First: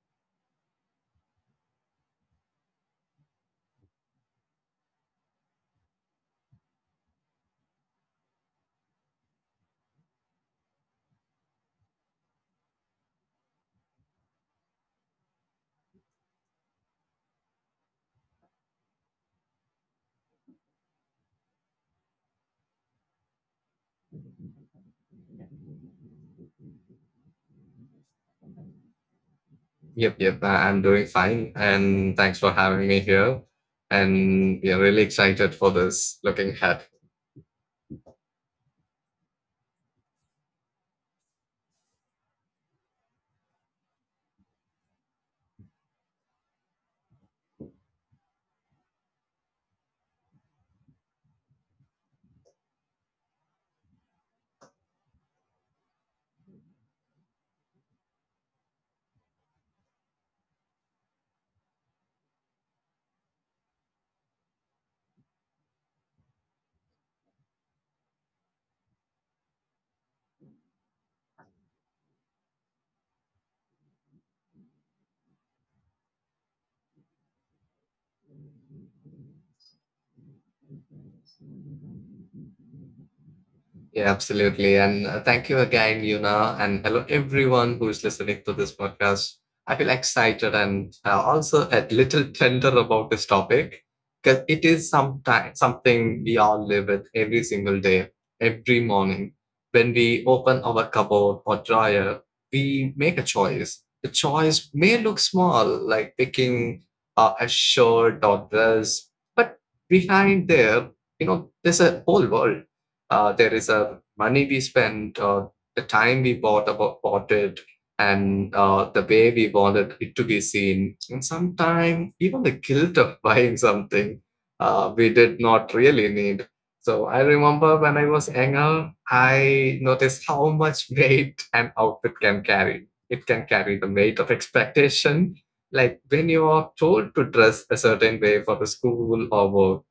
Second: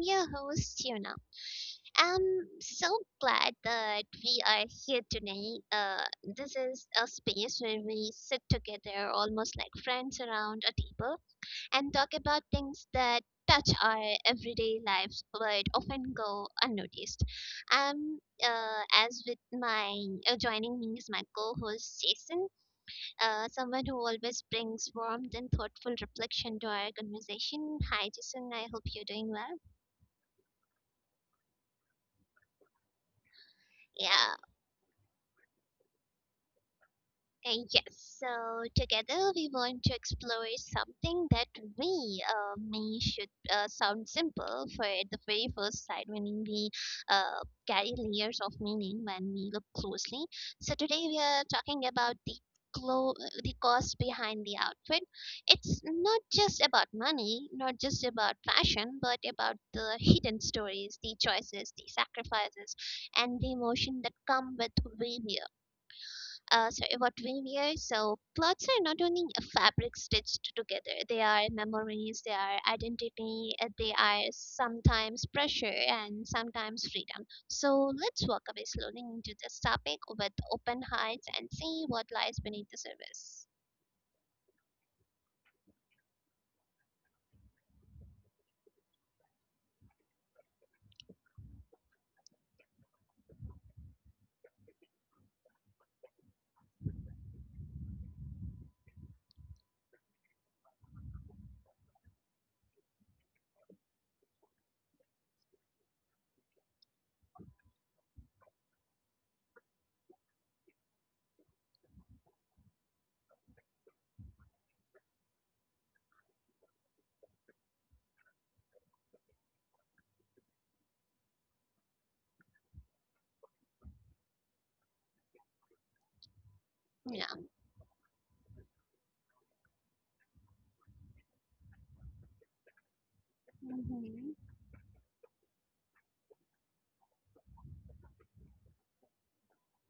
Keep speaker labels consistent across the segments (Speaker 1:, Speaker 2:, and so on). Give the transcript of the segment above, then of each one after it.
Speaker 1: your host, Yuna. I'm so glad that we are here today. This is a space where we sit together, almost like friends around a table, and talk about things that touch our everyday lives but often go unnoticed. As with my Joining me is my co-host Jason, someone who always brings warmth and thoughtful reflection to our conversation. Hi, Jason. I hope you're doing well.
Speaker 2: Yep, yep. I'm doing fine. And thanks for having me here.
Speaker 1: Yeah.
Speaker 2: And we are really excited for this looking ahead.
Speaker 1: And yes, so together we want to explore something that we, me should sound simple for at the very first sight when we uh, carry layers of meaning when we look closely. So today we are talking about the clo- the cost behind the outfit. It's not just about money, not just about fashion, but about the hidden stories, the choices, the sacrifices, and the emotion that come with wearing what we wear. So clothes are not only a fabric stitched together; they are memories, they are identity, they are sometimes pressure and sometimes freedom. So let's walk away slowly into this topic with open hearts and see what lies beneath the surface.
Speaker 2: Yeah, absolutely. And thank you again, Yuna, and hello everyone who is listening to this podcast. I feel excited and also a little tender about this topic because it is something we all live with every single day, every morning. When we open our cupboard or dryer, we make a choice. The choice may look small, like picking a shirt or dress, but behind there, there's a whole world there is a money we spent or the time we bought it and the way we wanted it to be seen, and sometimes even the guilt of buying something we did not really need. So I
Speaker 1: Yeah.
Speaker 2: remember when I was younger, I noticed how much weight an outfit can carry. It can carry the weight of
Speaker 1: Hmm.
Speaker 2: expectation, like when you are told to dress a certain way for the school or work.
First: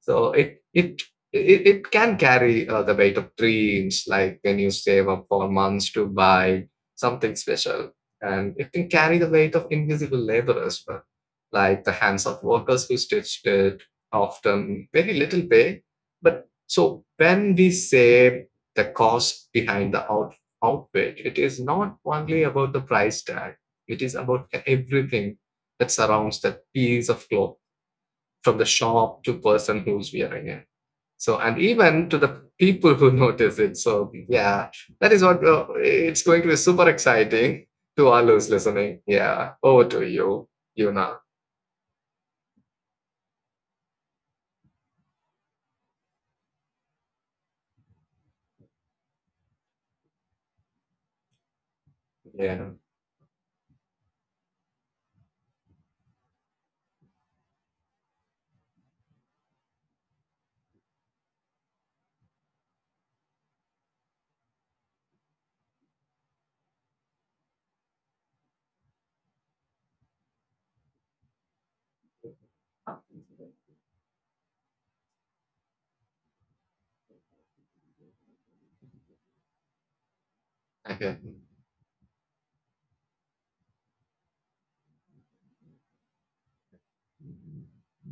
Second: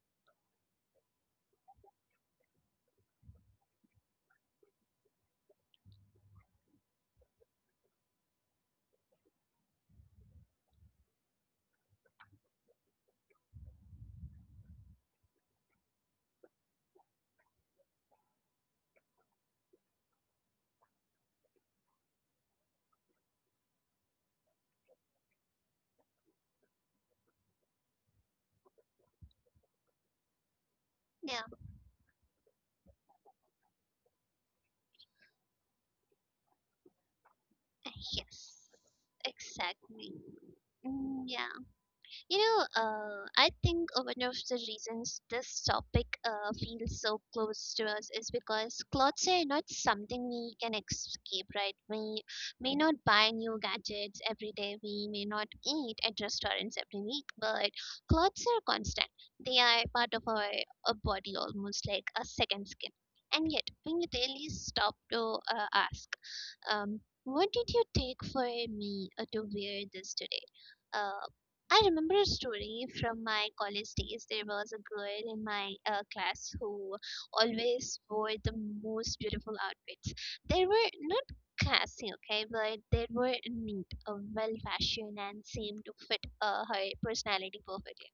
Speaker 2: So it can carry the weight of dreams, like when you save up for months to buy something special, and it can carry the weight of invisible labor as well, like the hands of workers who stitched it, often very little pay. But so when we say the cost behind the outfit, it is not only about the price tag; it is about everything that surrounds that piece of clothing, from the shop to person who's wearing it, so
Speaker 1: Yeah.
Speaker 2: and even to the people who notice it. So yeah, that is what it's going to be super exciting to all who's
Speaker 1: Yes.
Speaker 2: listening. Yeah, over to
Speaker 1: Exactly.
Speaker 2: you, yuna.
Speaker 1: Mm, yeah. You know, I think one of the reasons this topic feels so close to us is because clothes are not something we can escape, right? We
Speaker 2: Yeah,
Speaker 1: may not buy new gadgets every day, we may not eat at restaurants every week, but clothes are constant. They are part of our, body, almost like a second skin. And yet, when you really stop to ask, what did you take for me to wear this today? uh, I remember a story from my college days. There was a girl in my class who always wore the most beautiful outfits. They were
Speaker 2: okay.
Speaker 1: not classy, okay, but they were neat, well fashioned, and seemed to fit her personality perfectly.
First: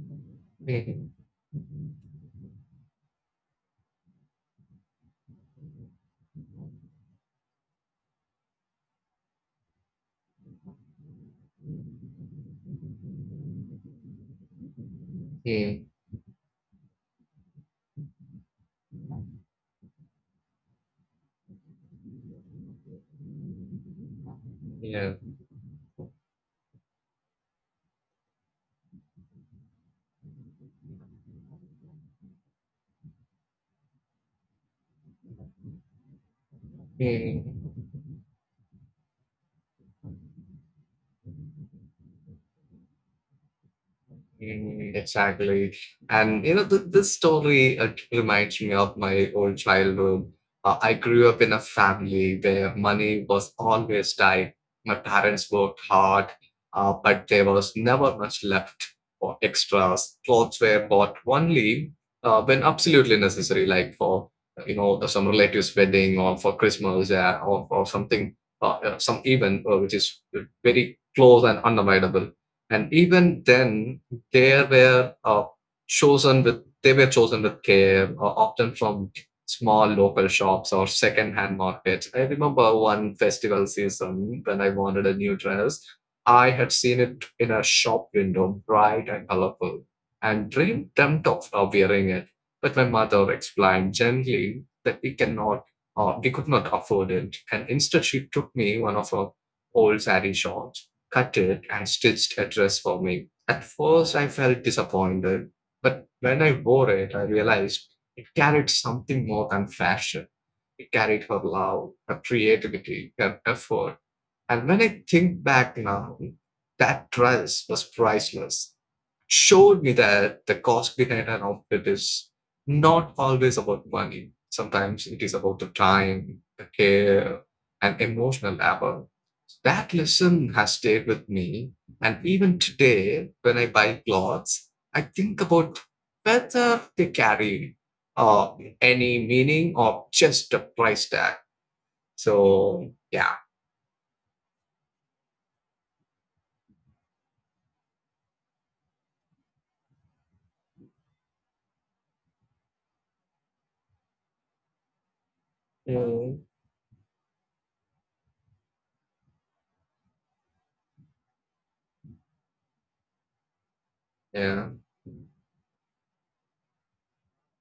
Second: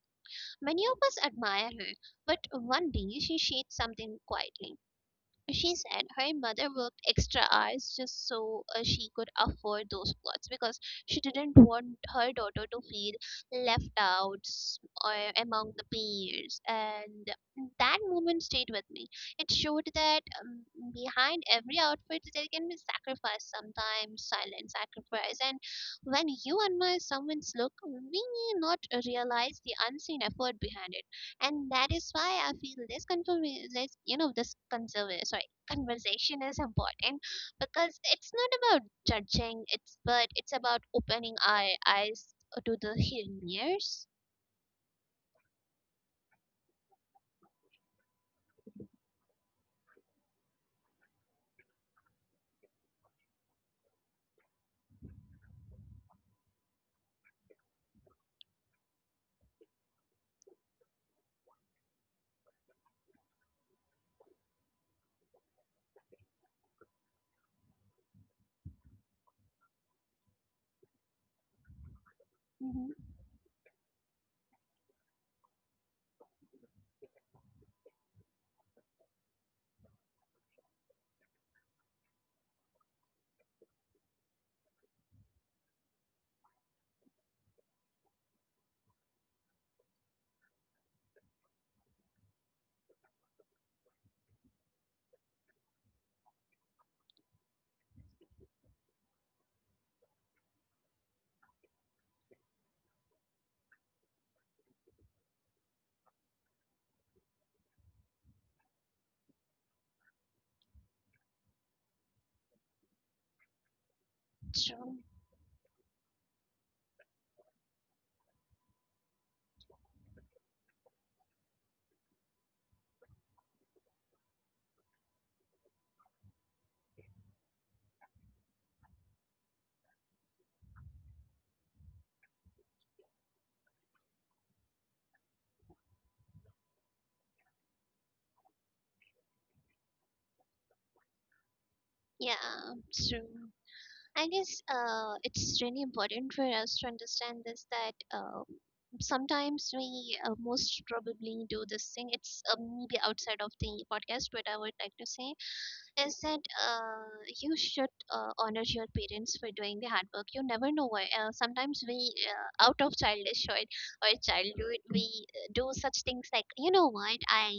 Speaker 1: Many of us admire her, but one day she shared something quietly. She said her mother worked extra hours just so she could afford those clothes because she didn't want her daughter to feel left out or among
Speaker 2: Yeah.
Speaker 1: the peers. And that moment stayed with me. It showed that behind every outfit there can be sacrifice, sometimes silent sacrifice. And when you admire someone's look, we may not realize the unseen effort behind it, and that is why I feel this conver- this you know this conserva- sorry conversation is important,
Speaker 2: Yeah.
Speaker 1: because it's not about judging, it's but it's about opening our eyes to the hidden mirrors.
Speaker 2: Mm, exactly. And you know, this story reminds me of my own childhood. I grew up in a family where money was always tight. My parents worked hard, but there was never much left for extras. Clothes were bought only when absolutely necessary, like for you know some relative's wedding or for Christmas, yeah, or something, some event which is very close and unavoidable. And
Speaker 1: Hmm.
Speaker 2: even then, they were chosen with they were chosen with care, often from small local shops or second-hand markets. I remember one festival season when I wanted a new dress. I had seen it in a shop window, bright and colorful, and dreamed dreamt of wearing it. But my mother explained gently that we could not afford it, and instead she took me one of her old saree shops, cut it, and stitched a dress for me. At first, I felt disappointed, but when I wore it, I realized it carried something more than fashion. It carried her love, her creativity, her effort. And when
Speaker 1: True.
Speaker 2: I think back now, that dress was priceless, showed me that the cost behind an outfit is not always about money. Sometimes it is about the time, the care, and emotional labor. That lesson has stayed with me. And even today, when I buy clothes, I think about whether they carry uh, any meaning or just a price tag.
Speaker 1: Yeah.
Speaker 2: So,
Speaker 1: True.
Speaker 2: yeah.
Speaker 1: I guess it's really important for us to understand this, that sometimes we most probably do this thing. It's maybe outside of the podcast, but I would like to say is
Speaker 2: Mm,
Speaker 1: that uh, you should honor your parents for doing the hard work. You never know why. Sometimes we, out of childish or
Speaker 2: yeah.
Speaker 1: childhood, we do such things like, you know what, I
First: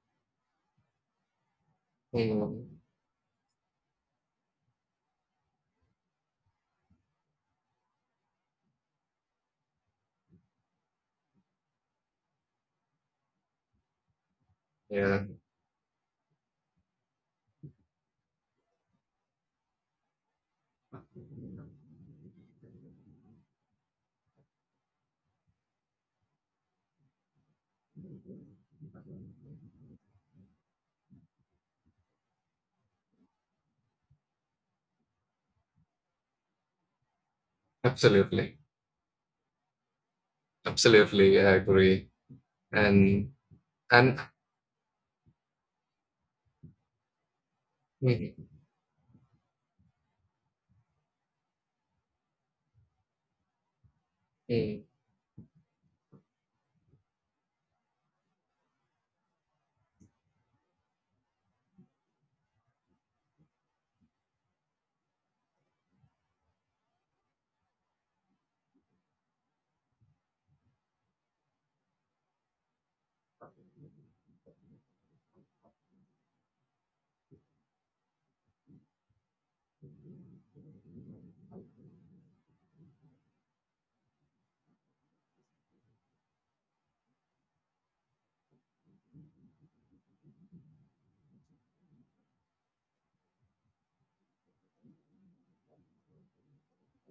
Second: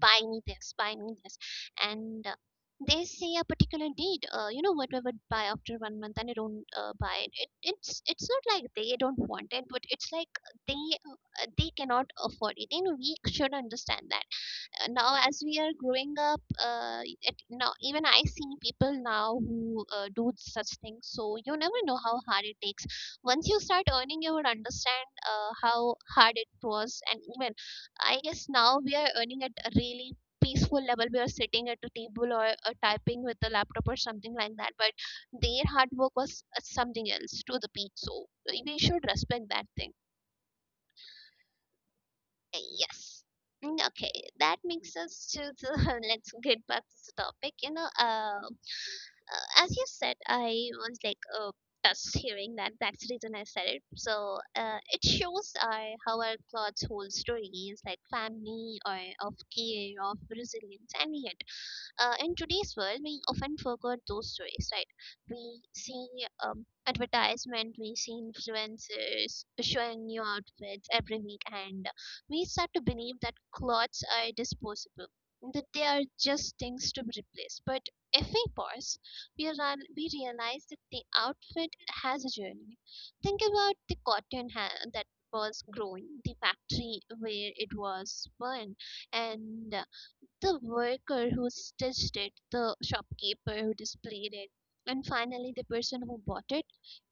Speaker 1: buy me this, buy me this. And
Speaker 2: Mm,
Speaker 1: they say a particular date, you know what, we would buy after one month and they don't buy it. It's not like they don't want it, but it's like they cannot afford it. You know, we should understand that
Speaker 2: yeah.
Speaker 1: now as we are growing up, now even I see people now who do such things, so you never know how hard it takes. Once you start earning you would understand how hard it was. And even I guess now we are earning at a really peaceful level, we are sitting at a table or typing with the laptop or something like that, but their hard work was something else to the peak, so
Speaker 2: Absolutely.
Speaker 1: we should respect that thing.
Speaker 2: Absolutely. I agree.
Speaker 1: Yes.
Speaker 2: And
Speaker 1: Mm. Okay,
Speaker 2: and
Speaker 1: that makes us to the let's get back to the topic. You know,
Speaker 2: mm,
Speaker 1: as you said, I was like touched hearing that. That's the reason I said it. So
Speaker 2: mm,
Speaker 1: it shows our how our clothes hold stories, like family or of care, of resilience, and yet in today's world, we often forget those stories, right? We see advertisement, we see influencers showing new outfits every week, and we start to believe that clothes are disposable, that they are just things to be replaced. But if we pause, we realize that the outfit has a journey. Think about the cotton that was growing, the factory where it was spun, and the worker who stitched it, the shopkeeper who displayed it, and finally the person who bought it.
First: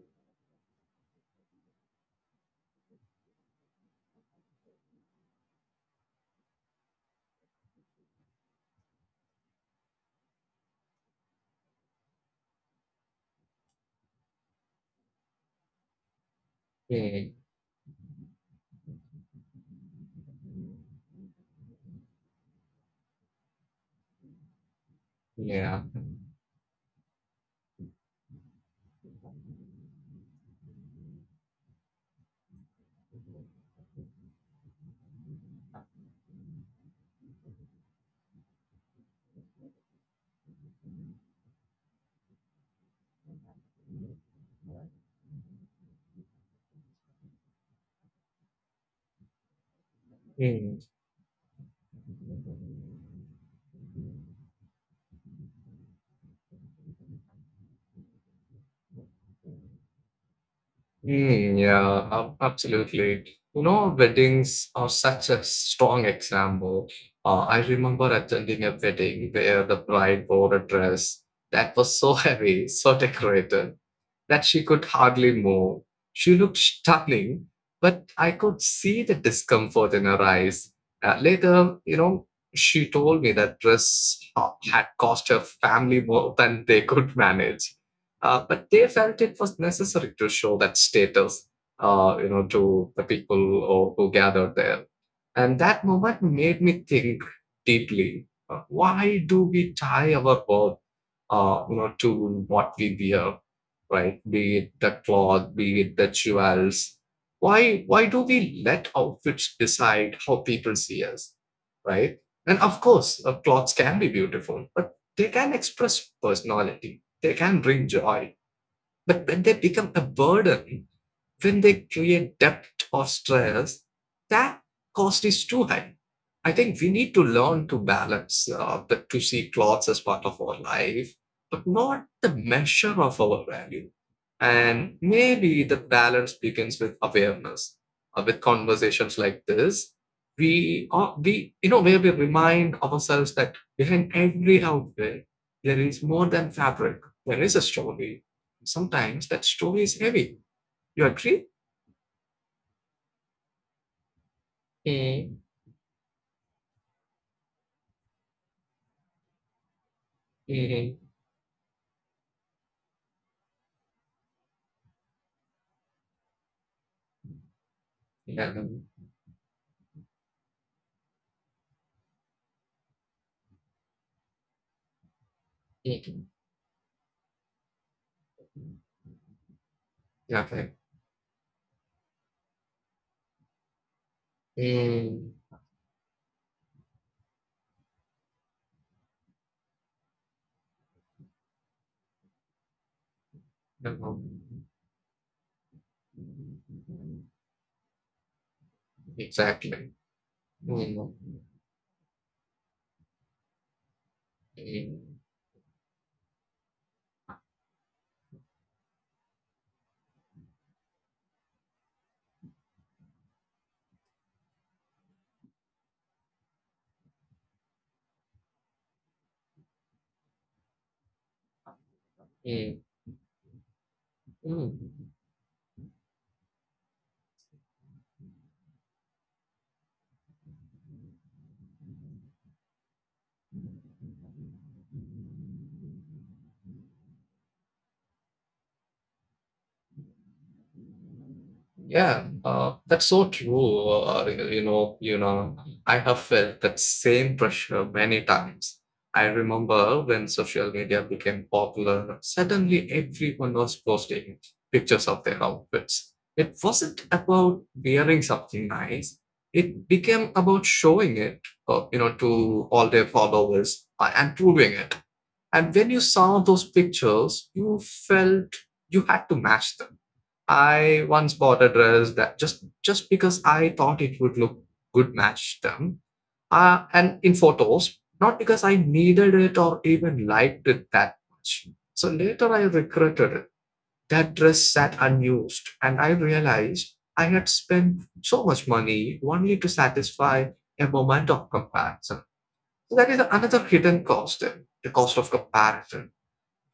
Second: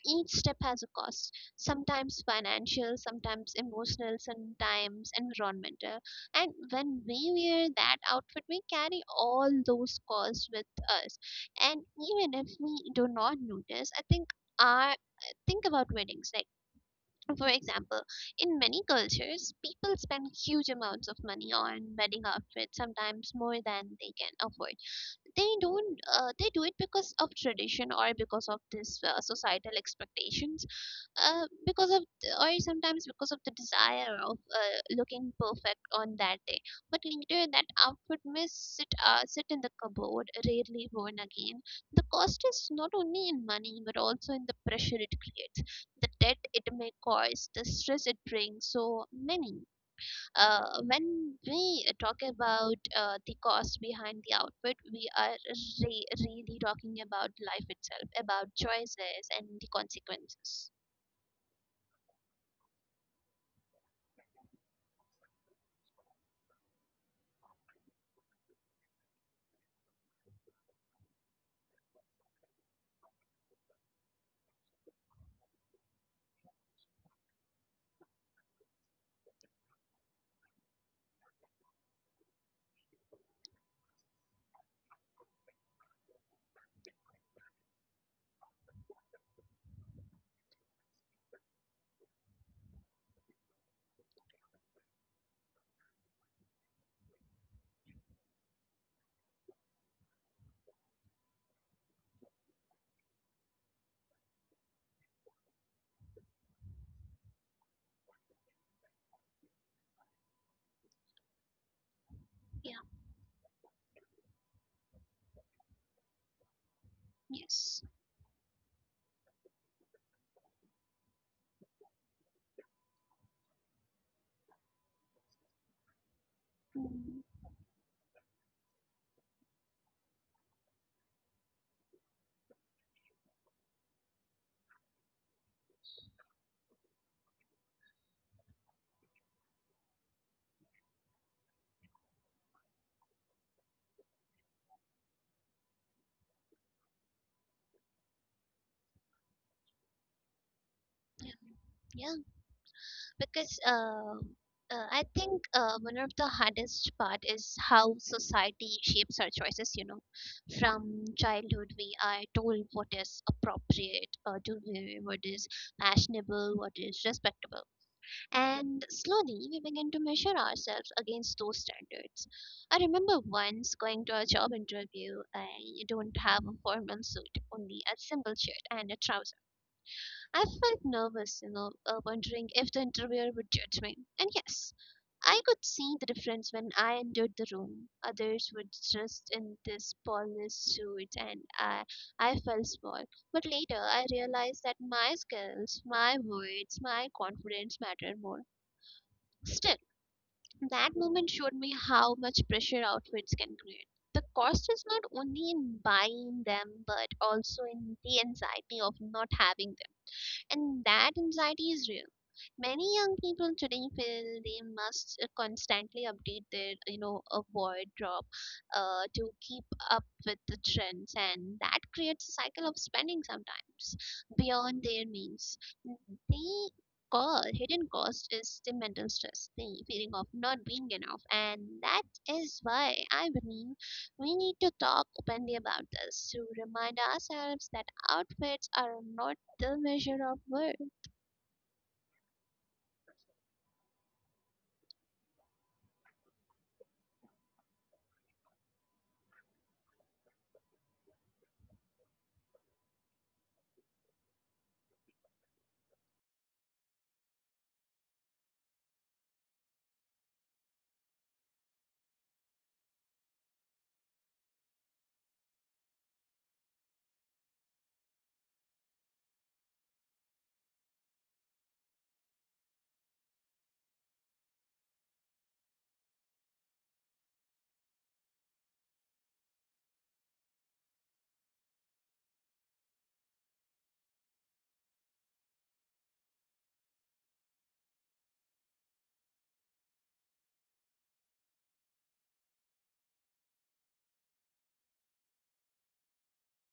Speaker 1: Each step has a cost, sometimes financial, sometimes emotional, sometimes environmental. And when we wear that outfit, we carry all those costs with us. And even if we do not notice, I think our think about weddings. Like
Speaker 2: mm,
Speaker 1: for example, in many cultures, people spend huge amounts of money on wedding outfits, sometimes more than they can afford. They
Speaker 2: yeah.
Speaker 1: don't, they do it because of tradition or because of this societal expectations, because of or sometimes because of the desire of looking perfect on that day, but later that outfit may sit in the cupboard rarely worn again. The cost is not only in money but also in the pressure it creates, the debt it may cause, the stress it brings so many.
Speaker 2: Mm.
Speaker 1: When we talk about the cost behind the outfit, we are really talking about life itself, about choices and the consequences.
Speaker 2: Mm, yeah, absolutely. You know, weddings are such a strong example. I remember attending a wedding where the bride wore a dress that was so heavy, so decorated, that she could hardly move. She looked stunning, but I could see the discomfort in her eyes. Later, you know, she told me that dress had cost her family more than they could manage. But they felt it was necessary to show that status, to the people or, who gathered there. And that moment made me think deeply. Why do we tie our worth, to what we wear? Right? Be it the cloth, be it the jewels. Why do we let outfits decide how people see us, right? And
Speaker 1: Yeah,
Speaker 2: of course, clothes can be beautiful, but they can express personality. They can
Speaker 1: yes.
Speaker 2: bring joy, but when they become a burden, when they create depth or stress, that cost is too high. I think we need to
Speaker 1: Mm,
Speaker 2: learn to balance to see clothes as part of our life, but not the measure of our value. And maybe the balance begins with awareness, with conversations like this. Where we remind ourselves that behind every outfit, there is more than fabric. There is a story, sometimes that story is heavy. You
Speaker 1: yeah,
Speaker 2: agree?
Speaker 1: yeah. Because I
Speaker 2: Mm,
Speaker 1: think one of the hardest part is how society shapes our choices, you know.
Speaker 2: mm,
Speaker 1: From childhood, we are told what is appropriate, to wear, what is fashionable, what is respectable.
Speaker 2: Yeah.
Speaker 1: And slowly we begin to measure ourselves against those standards. I remember once going to a job interview. I don't
Speaker 2: Mm,
Speaker 1: have a formal suit, only a simple shirt and a trouser.
Speaker 2: Yeah.
Speaker 1: I
Speaker 2: Okay.
Speaker 1: felt nervous, you know, wondering if the interviewer would judge me. And yes,
Speaker 2: mm,
Speaker 1: I could see the difference when I entered the room. Others were dressed in this polished suits, and I felt small. But later, I realized
Speaker 2: Um,
Speaker 1: that my skills, my words, my confidence mattered more. Still,
Speaker 2: Exactly.
Speaker 1: that
Speaker 2: mm, mm,
Speaker 1: moment showed me how much pressure outfits can create. The cost is
Speaker 2: eh,
Speaker 1: not only in buying them, but also in the anxiety of not having them. And that anxiety is real. Many young people today feel they must constantly update their a wardrobe to keep up with the trends, and that creates a cycle
Speaker 2: eh,
Speaker 1: of spending sometimes beyond their
Speaker 2: mm.
Speaker 1: means. The cause hidden cost is the mental stress, the feeling of not being enough. And that is why I believe we need to talk openly about this, to remind ourselves that outfits are not the measure of worth.
Speaker 2: Yeah, that's so true. I have felt that same pressure many times. I remember when social media became popular, suddenly everyone was posting pictures of their outfits. It wasn't about wearing something nice. It became about showing it, to all their followers and proving it. And when you saw those pictures, you felt you had to match them. I once bought a dress that just because I thought it would look good match them, and in photos, not because I needed it or even liked it that much. So later I regretted it. That dress sat unused, and I realized I had spent so much money only to satisfy a moment of comparison. So that is another hidden cost, the cost of comparison.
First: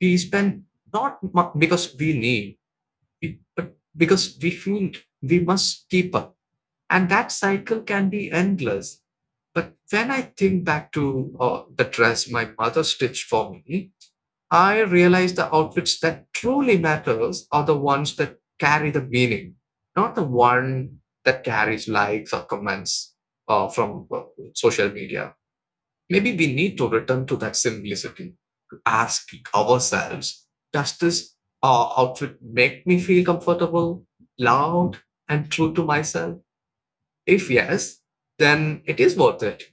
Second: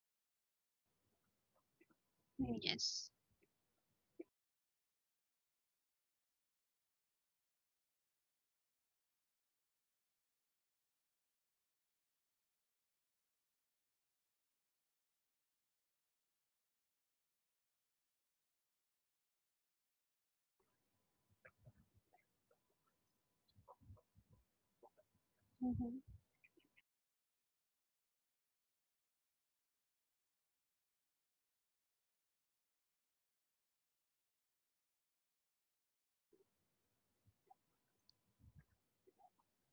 Speaker 2: We spend not mu- because we need,
Speaker 1: Yes.
Speaker 2: but because we feel we must keep up, and that cycle can be endless. But when I think back to the dress my mother stitched for me, I realize the outfits that truly matters are the ones that carry the meaning, not the one that carries likes or comments from social media.
Speaker 1: Hmm.
Speaker 2: Maybe we need to return to that simplicity, to ask ourselves, does this outfit make me feel comfortable, loud, and true to myself? If yes, then it is worth it.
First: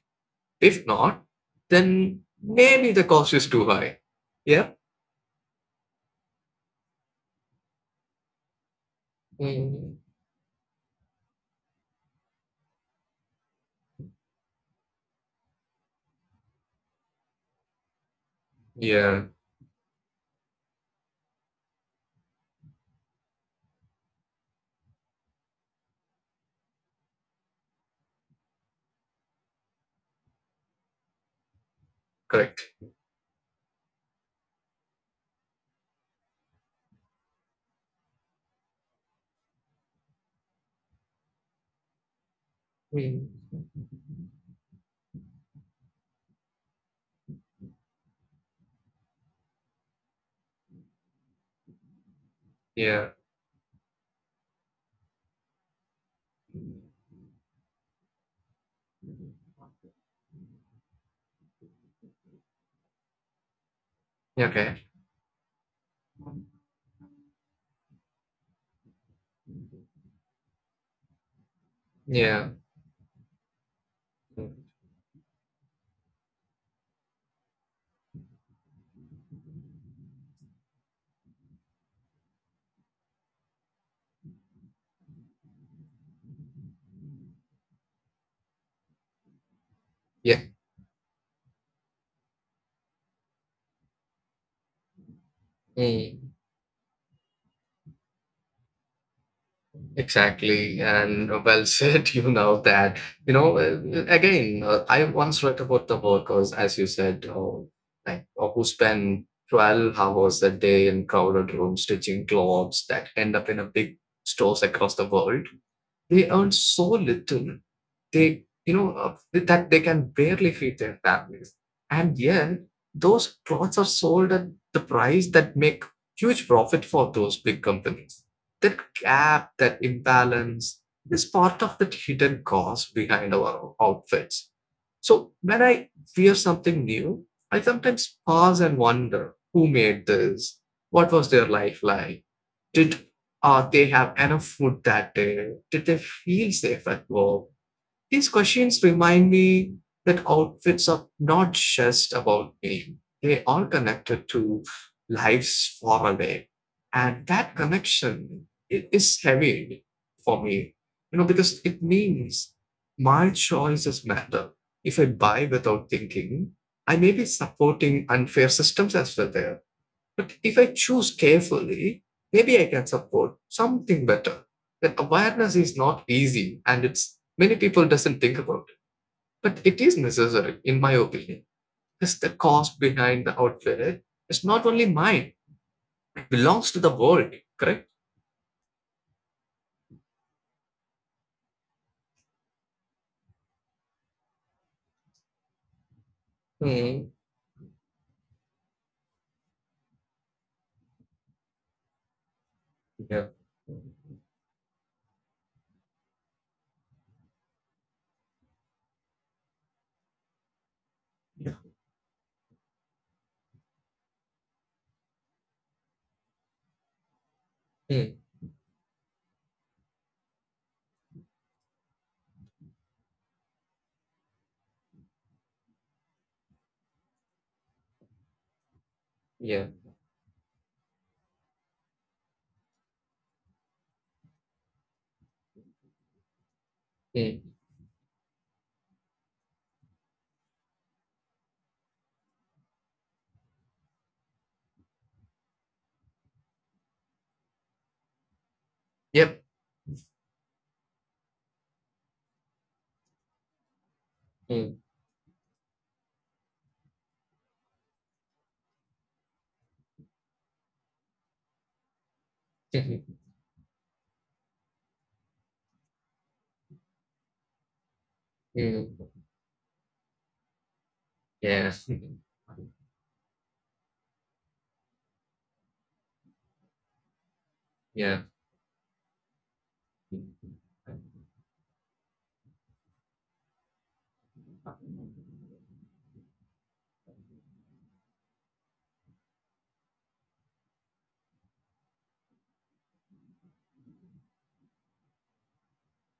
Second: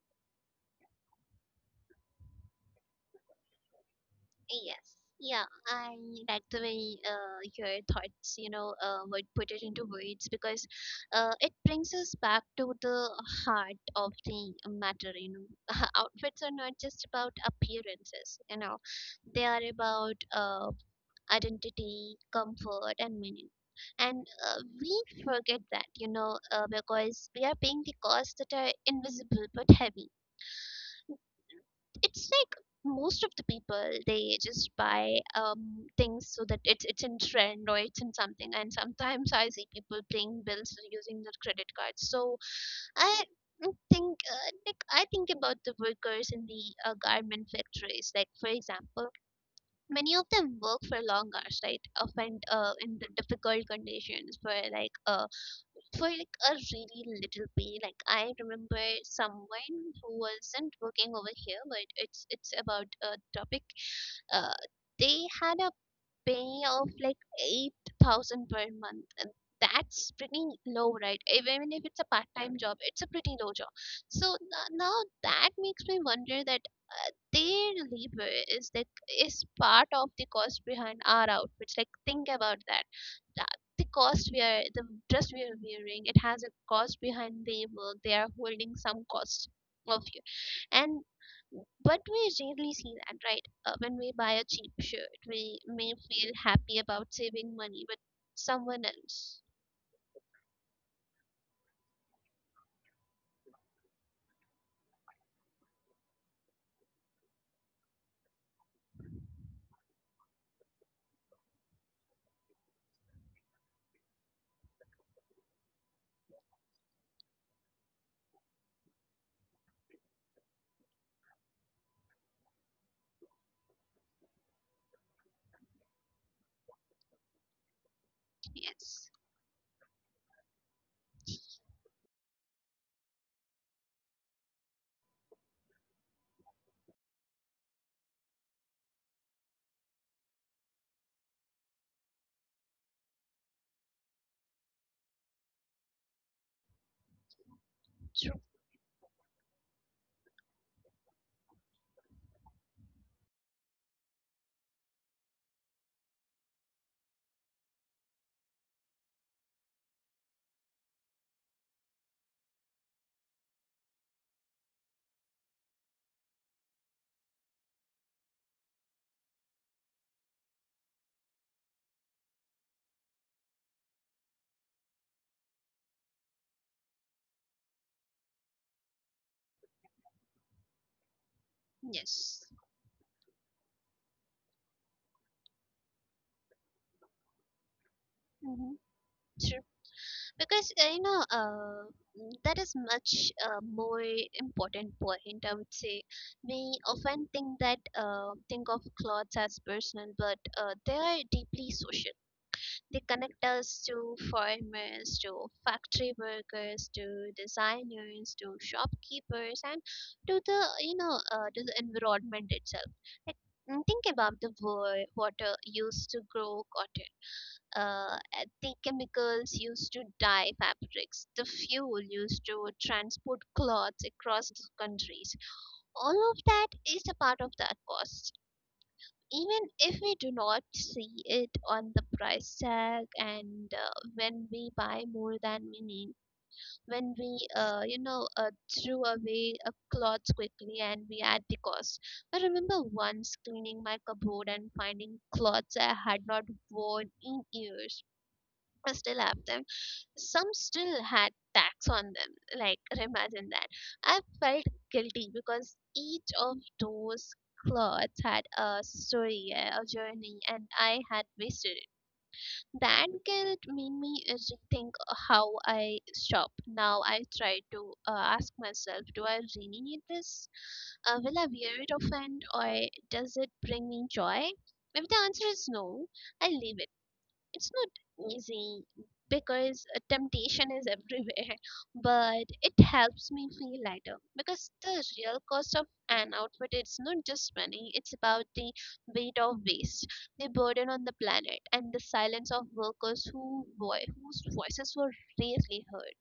Speaker 2: If not, then maybe the cost is too high. Yeah?
Speaker 1: Yes. Yeah, I like the way your thoughts, you know, would put it into
Speaker 2: Mm.
Speaker 1: words, because it brings us back to the heart of the matter. You know, outfits are not just about appearances. You know,
Speaker 2: Yeah,
Speaker 1: they are about identity, comfort, and meaning. And we forget that, you know, because we are paying the costs that are invisible but heavy. It's like
Speaker 2: correct.
Speaker 1: most of the people, they just buy things so that it's in trend or it's in something, and sometimes I see people paying bills using their credit cards. So I
Speaker 2: Mm.
Speaker 1: think like I think about the workers in the garment factories, like for example many of them work for long hours, right, often in the
Speaker 2: Yeah.
Speaker 1: difficult conditions for like a really little pay. Like I remember someone who wasn't working over here, but it's about a topic. Uh,
Speaker 2: Okay.
Speaker 1: they had a pay of like 8,000 per month. And that's pretty low, right? Even if it's a
Speaker 2: Yeah.
Speaker 1: part-time job, it's a pretty low job. So
Speaker 2: Mm.
Speaker 1: now that makes me wonder that their labor is like is part of the cost behind our outfits, like think about that, that the cost we are, the dress we are wearing, it has a cost behind their work, they are holding some cost of you.
Speaker 2: Yeah.
Speaker 1: And but we rarely see that, right? When we buy a cheap shirt we may feel
Speaker 2: Mm.
Speaker 1: happy about saving money, but someone else.
Speaker 2: Exactly, and well said. You know that Again, I once read about the workers, as you said, who spend 12 hours a day in crowded rooms stitching clothes that end up in a big stores across the world. They earn so little, they you know that they can barely feed their families, and yet those plots are sold at the price that make huge profit for those big companies. That
Speaker 1: Yes.
Speaker 2: gap, that imbalance, is part of the hidden cost behind our outfits. So when I wear something new, I sometimes pause and wonder who made this, what was their life like, did they have enough food that day, did they feel safe at work. These
Speaker 1: True.
Speaker 2: questions remind me that outfits are not just about name, they are connected to lives far away. And that connection it is heavy for me, you know, because it means my choices matter. If I buy without thinking, I may be supporting unfair systems as well there. But if I choose carefully, maybe I can support something better. That awareness is not easy, and it's many people doesn't think about it. But it is necessary, in my opinion. Because the
Speaker 1: Yes.
Speaker 2: cost behind the outfit is not only mine, it belongs to the world, correct?
Speaker 1: Mm-hmm. because you know mm, That is much more important point, I would say. We
Speaker 2: Mm,
Speaker 1: often think that think of clothes as personal, but they are deeply social. They
Speaker 2: yeah.
Speaker 1: connect us to farmers, to factory workers, to designers, to shopkeepers, and to the you know to the environment itself. like think about the water used to grow cotton,
Speaker 2: Mm,
Speaker 1: at the chemicals used to dye fabrics, the fuel used to transport cloths across the countries. All of that is a part of that cost.
Speaker 2: yeah.
Speaker 1: Even if we do not see it on the price tag. And When we buy more than we need, when we,
Speaker 2: Mm,
Speaker 1: uh, you know, uh, threw away clothes quickly, and we add the cost. I remember once cleaning my cupboard and finding clothes I had not worn in years. I still
Speaker 2: yep.
Speaker 1: have them, some still had tax on them. Like, imagine that. I felt
Speaker 2: Mm,
Speaker 1: guilty because each of those clothes had a story, a journey, and I had wasted it. That guilt made me rethink how I shop. Now I try to ask myself,
Speaker 2: mm,
Speaker 1: do I really need this? Will I
Speaker 2: yeah.
Speaker 1: wear it often, or does it bring me joy? If the answer is no, I leave it. It's
Speaker 2: Yeah.
Speaker 1: not easy because temptation is everywhere, but it helps me feel lighter, because the real cost of an outfit, it's not just money. It's about the weight of waste, the burden on the planet, and the silence of workers whose voices were rarely heard.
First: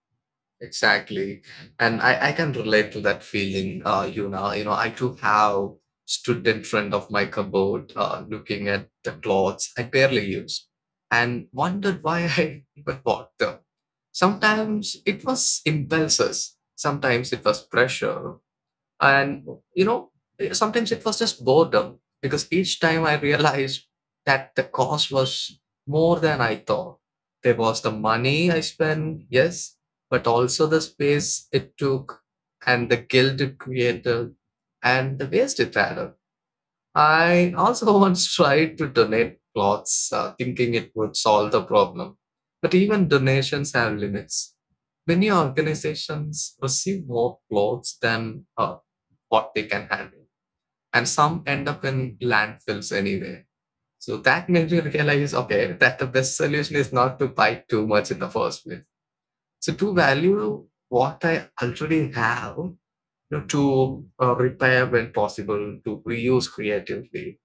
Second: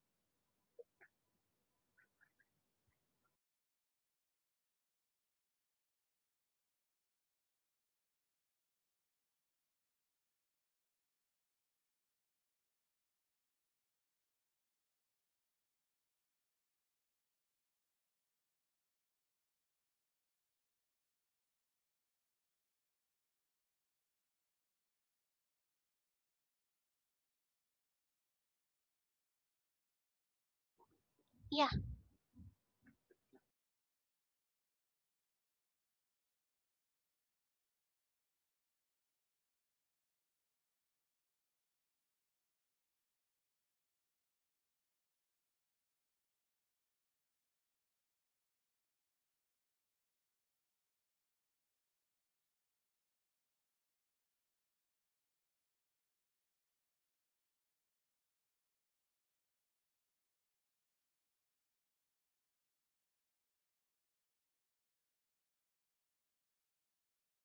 Speaker 2: Exactly. And I can relate to that feeling, Yuna. You know, I too have stood in front of my cupboard looking at the clothes I barely used and wondered why I even bought them. Sometimes it was impulses, sometimes it was pressure, and, you know, sometimes it was just boredom, because each time I realized that the cost was more than I thought. There was the money I spent, yes, but also the space
Speaker 1: Yeah,
Speaker 2: it took, and the guilt it created, and the waste it had. Up. I also once tried to donate clothes, thinking it would solve the problem. But even donations have limits, many organizations receive more clothes than what they can handle, and some end up in landfills anyway. So that made me realize, okay, that the best solution is not to buy too much in the first place, so to value what I already have, you know, to repair when possible, to reuse creatively.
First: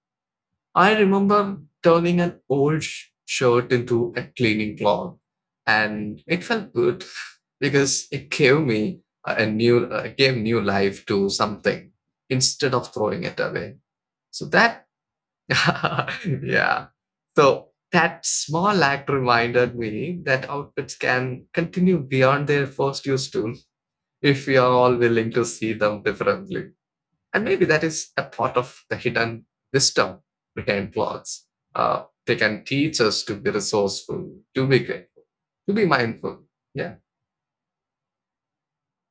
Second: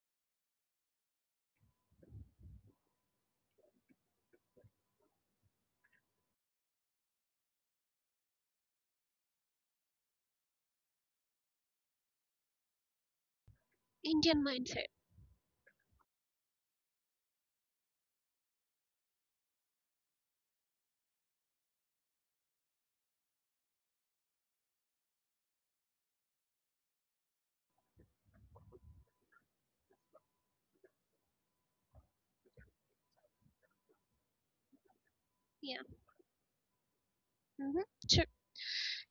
Speaker 2: I remember turning an old shirt into a cleaning cloth, and it felt good because it gave me a new, gave new life to something instead of throwing it away.
Speaker 1: Indian
Speaker 2: So
Speaker 1: mindset.
Speaker 2: that, yeah. So that small act reminded me that outfits can continue beyond their first use too if we are all willing to see them differently. And maybe that is a part of the hidden wisdom behind blogs. They can teach us to be resourceful, to be grateful, to
Speaker 1: Yeah.
Speaker 2: be mindful. Yeah.
Speaker 1: Mm-hmm.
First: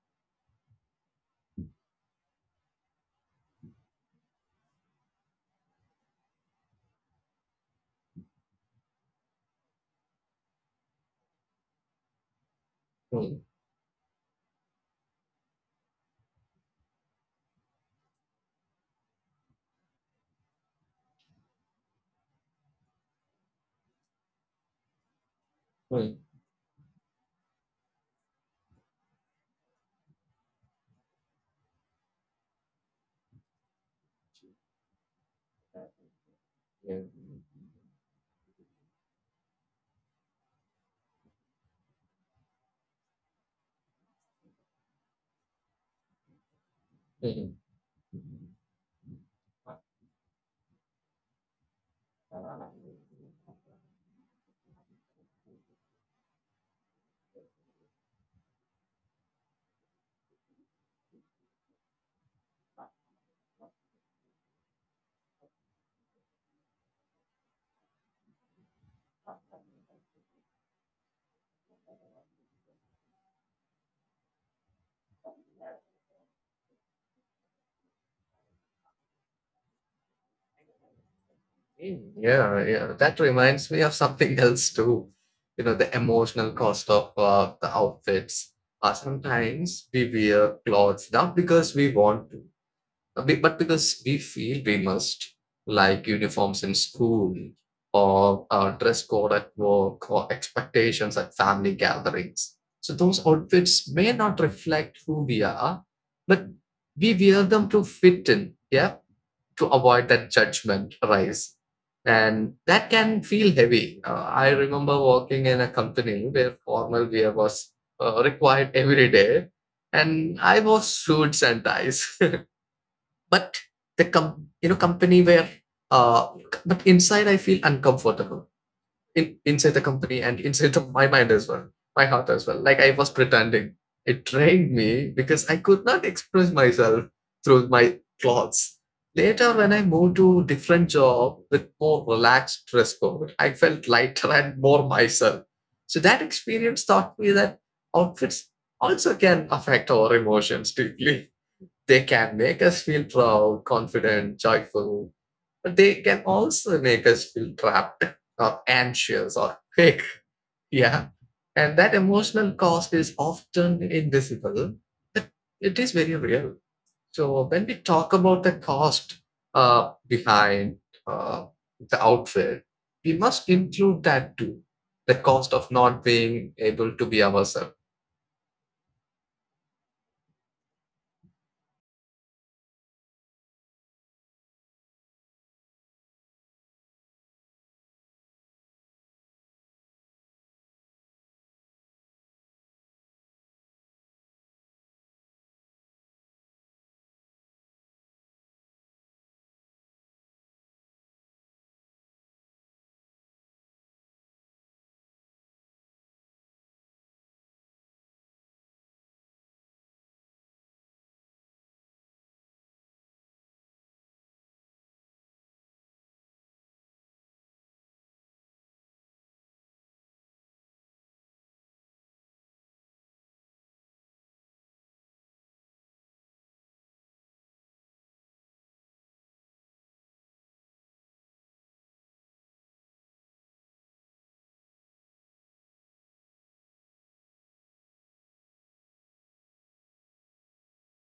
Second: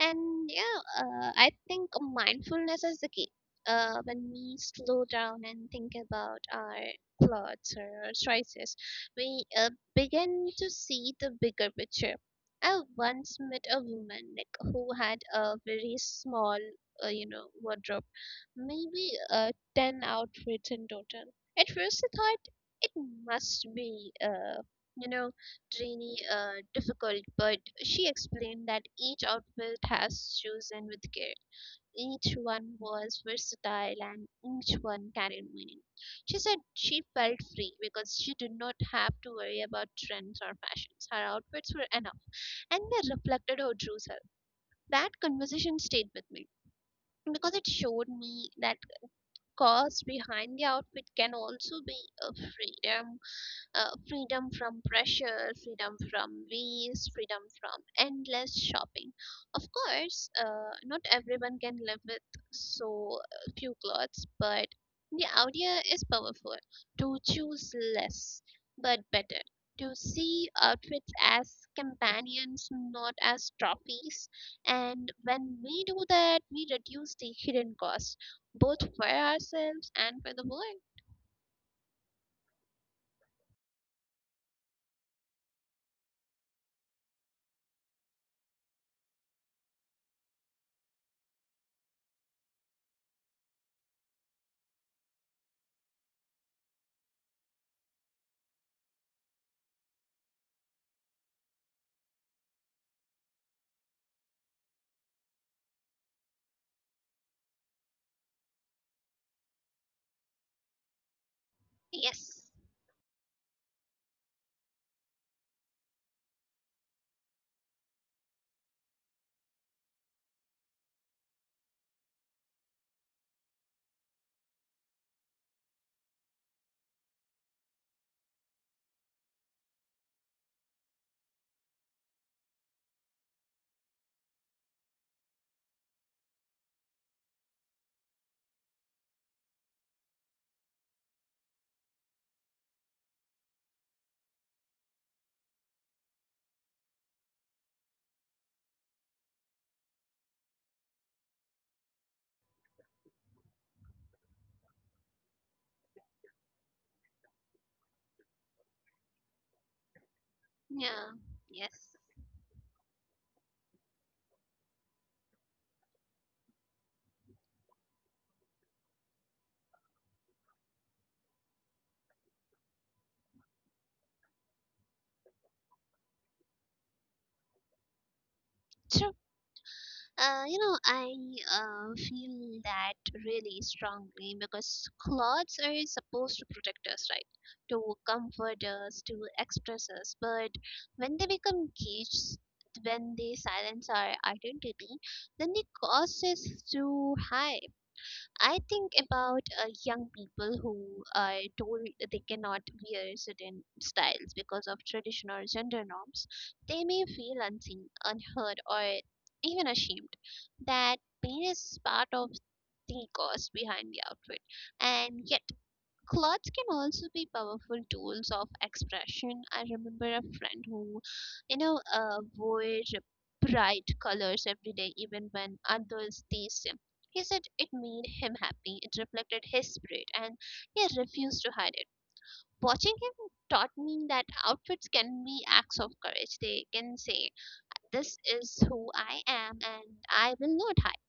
Speaker 1: And yeah, I think mindfulness is the key. When we slow down and think about our thoughts or our choices, we begin to see the bigger picture. I once
Speaker 2: Mm,
Speaker 1: met a woman, like, who had a very small, wardrobe, maybe 10 outfits in total. At first, I thought it must be, you know,
Speaker 2: mm,
Speaker 1: trainee, difficult, but she explained that each outfit has chosen with care. Each one was versatile and each one carried meaning. She said
Speaker 2: yeah.
Speaker 1: she felt free because she did not have to worry about trends or fashions. Her outfits were enough and they reflected her true self. That conversation stayed with me
Speaker 2: Mm,
Speaker 1: because it showed me that cause behind the outfit can also be freedom. Freedom from pressure, freedom from waste, freedom from endless shopping. Of course, not everyone can live with so few clothes, but the idea is powerful: to choose less but better. To see outfits as companions, not as trophies. And when we do that, we reduce the hidden costs, both for ourselves and for the world.
Speaker 2: mm. Yeah, yeah, that reminds me of something else too. You know, the emotional cost of the outfits. Sometimes we wear clothes not because we want to, but because we feel we must, like uniforms in school or dress code at work or expectations at family gatherings. So those outfits may not reflect who we are, but we wear them to fit in, yeah, to avoid that judgment rise. And
Speaker 1: Yes.
Speaker 2: that can feel heavy. I remember working in a company where formal wear was required every day, and I was suits and ties. But you know, company where uh, but inside I feel uncomfortable in inside the company and inside my mind as well, my heart as well. Like I was pretending. It drained me because I could not express myself through my clothes. Later, when I moved to different job with more relaxed dress code, I felt lighter and more myself. So that experience taught me that outfits also can affect our emotions deeply. They can make us feel proud, confident, joyful, but they can also make us feel trapped or anxious or fake. Yeah.
Speaker 1: Yeah.
Speaker 2: And that
Speaker 1: Yes.
Speaker 2: emotional cost is often invisible, but it is very real. So when we talk about the cost behind uh, the outfit, we must include that too. The cost of not being able to be ourselves.
Speaker 1: So, I feel that really strongly, because clothes are supposed to protect us, right? To comfort us, to express us. But when they become cages, when they silence our identity, then the cost is too high. I think about young people who are told they cannot wear certain styles because of traditional gender norms. They may feel unseen, unheard, or even ashamed. That pain is part of the cause behind the outfit. And yet, clothes can also be powerful tools of expression. I remember a friend who, wore bright colors every day, even when others teased him. He said it made him happy, it reflected his spirit, and he refused to hide it. Watching him taught me that outfits can be acts of courage. They can say, this is who I am, and I will not hide.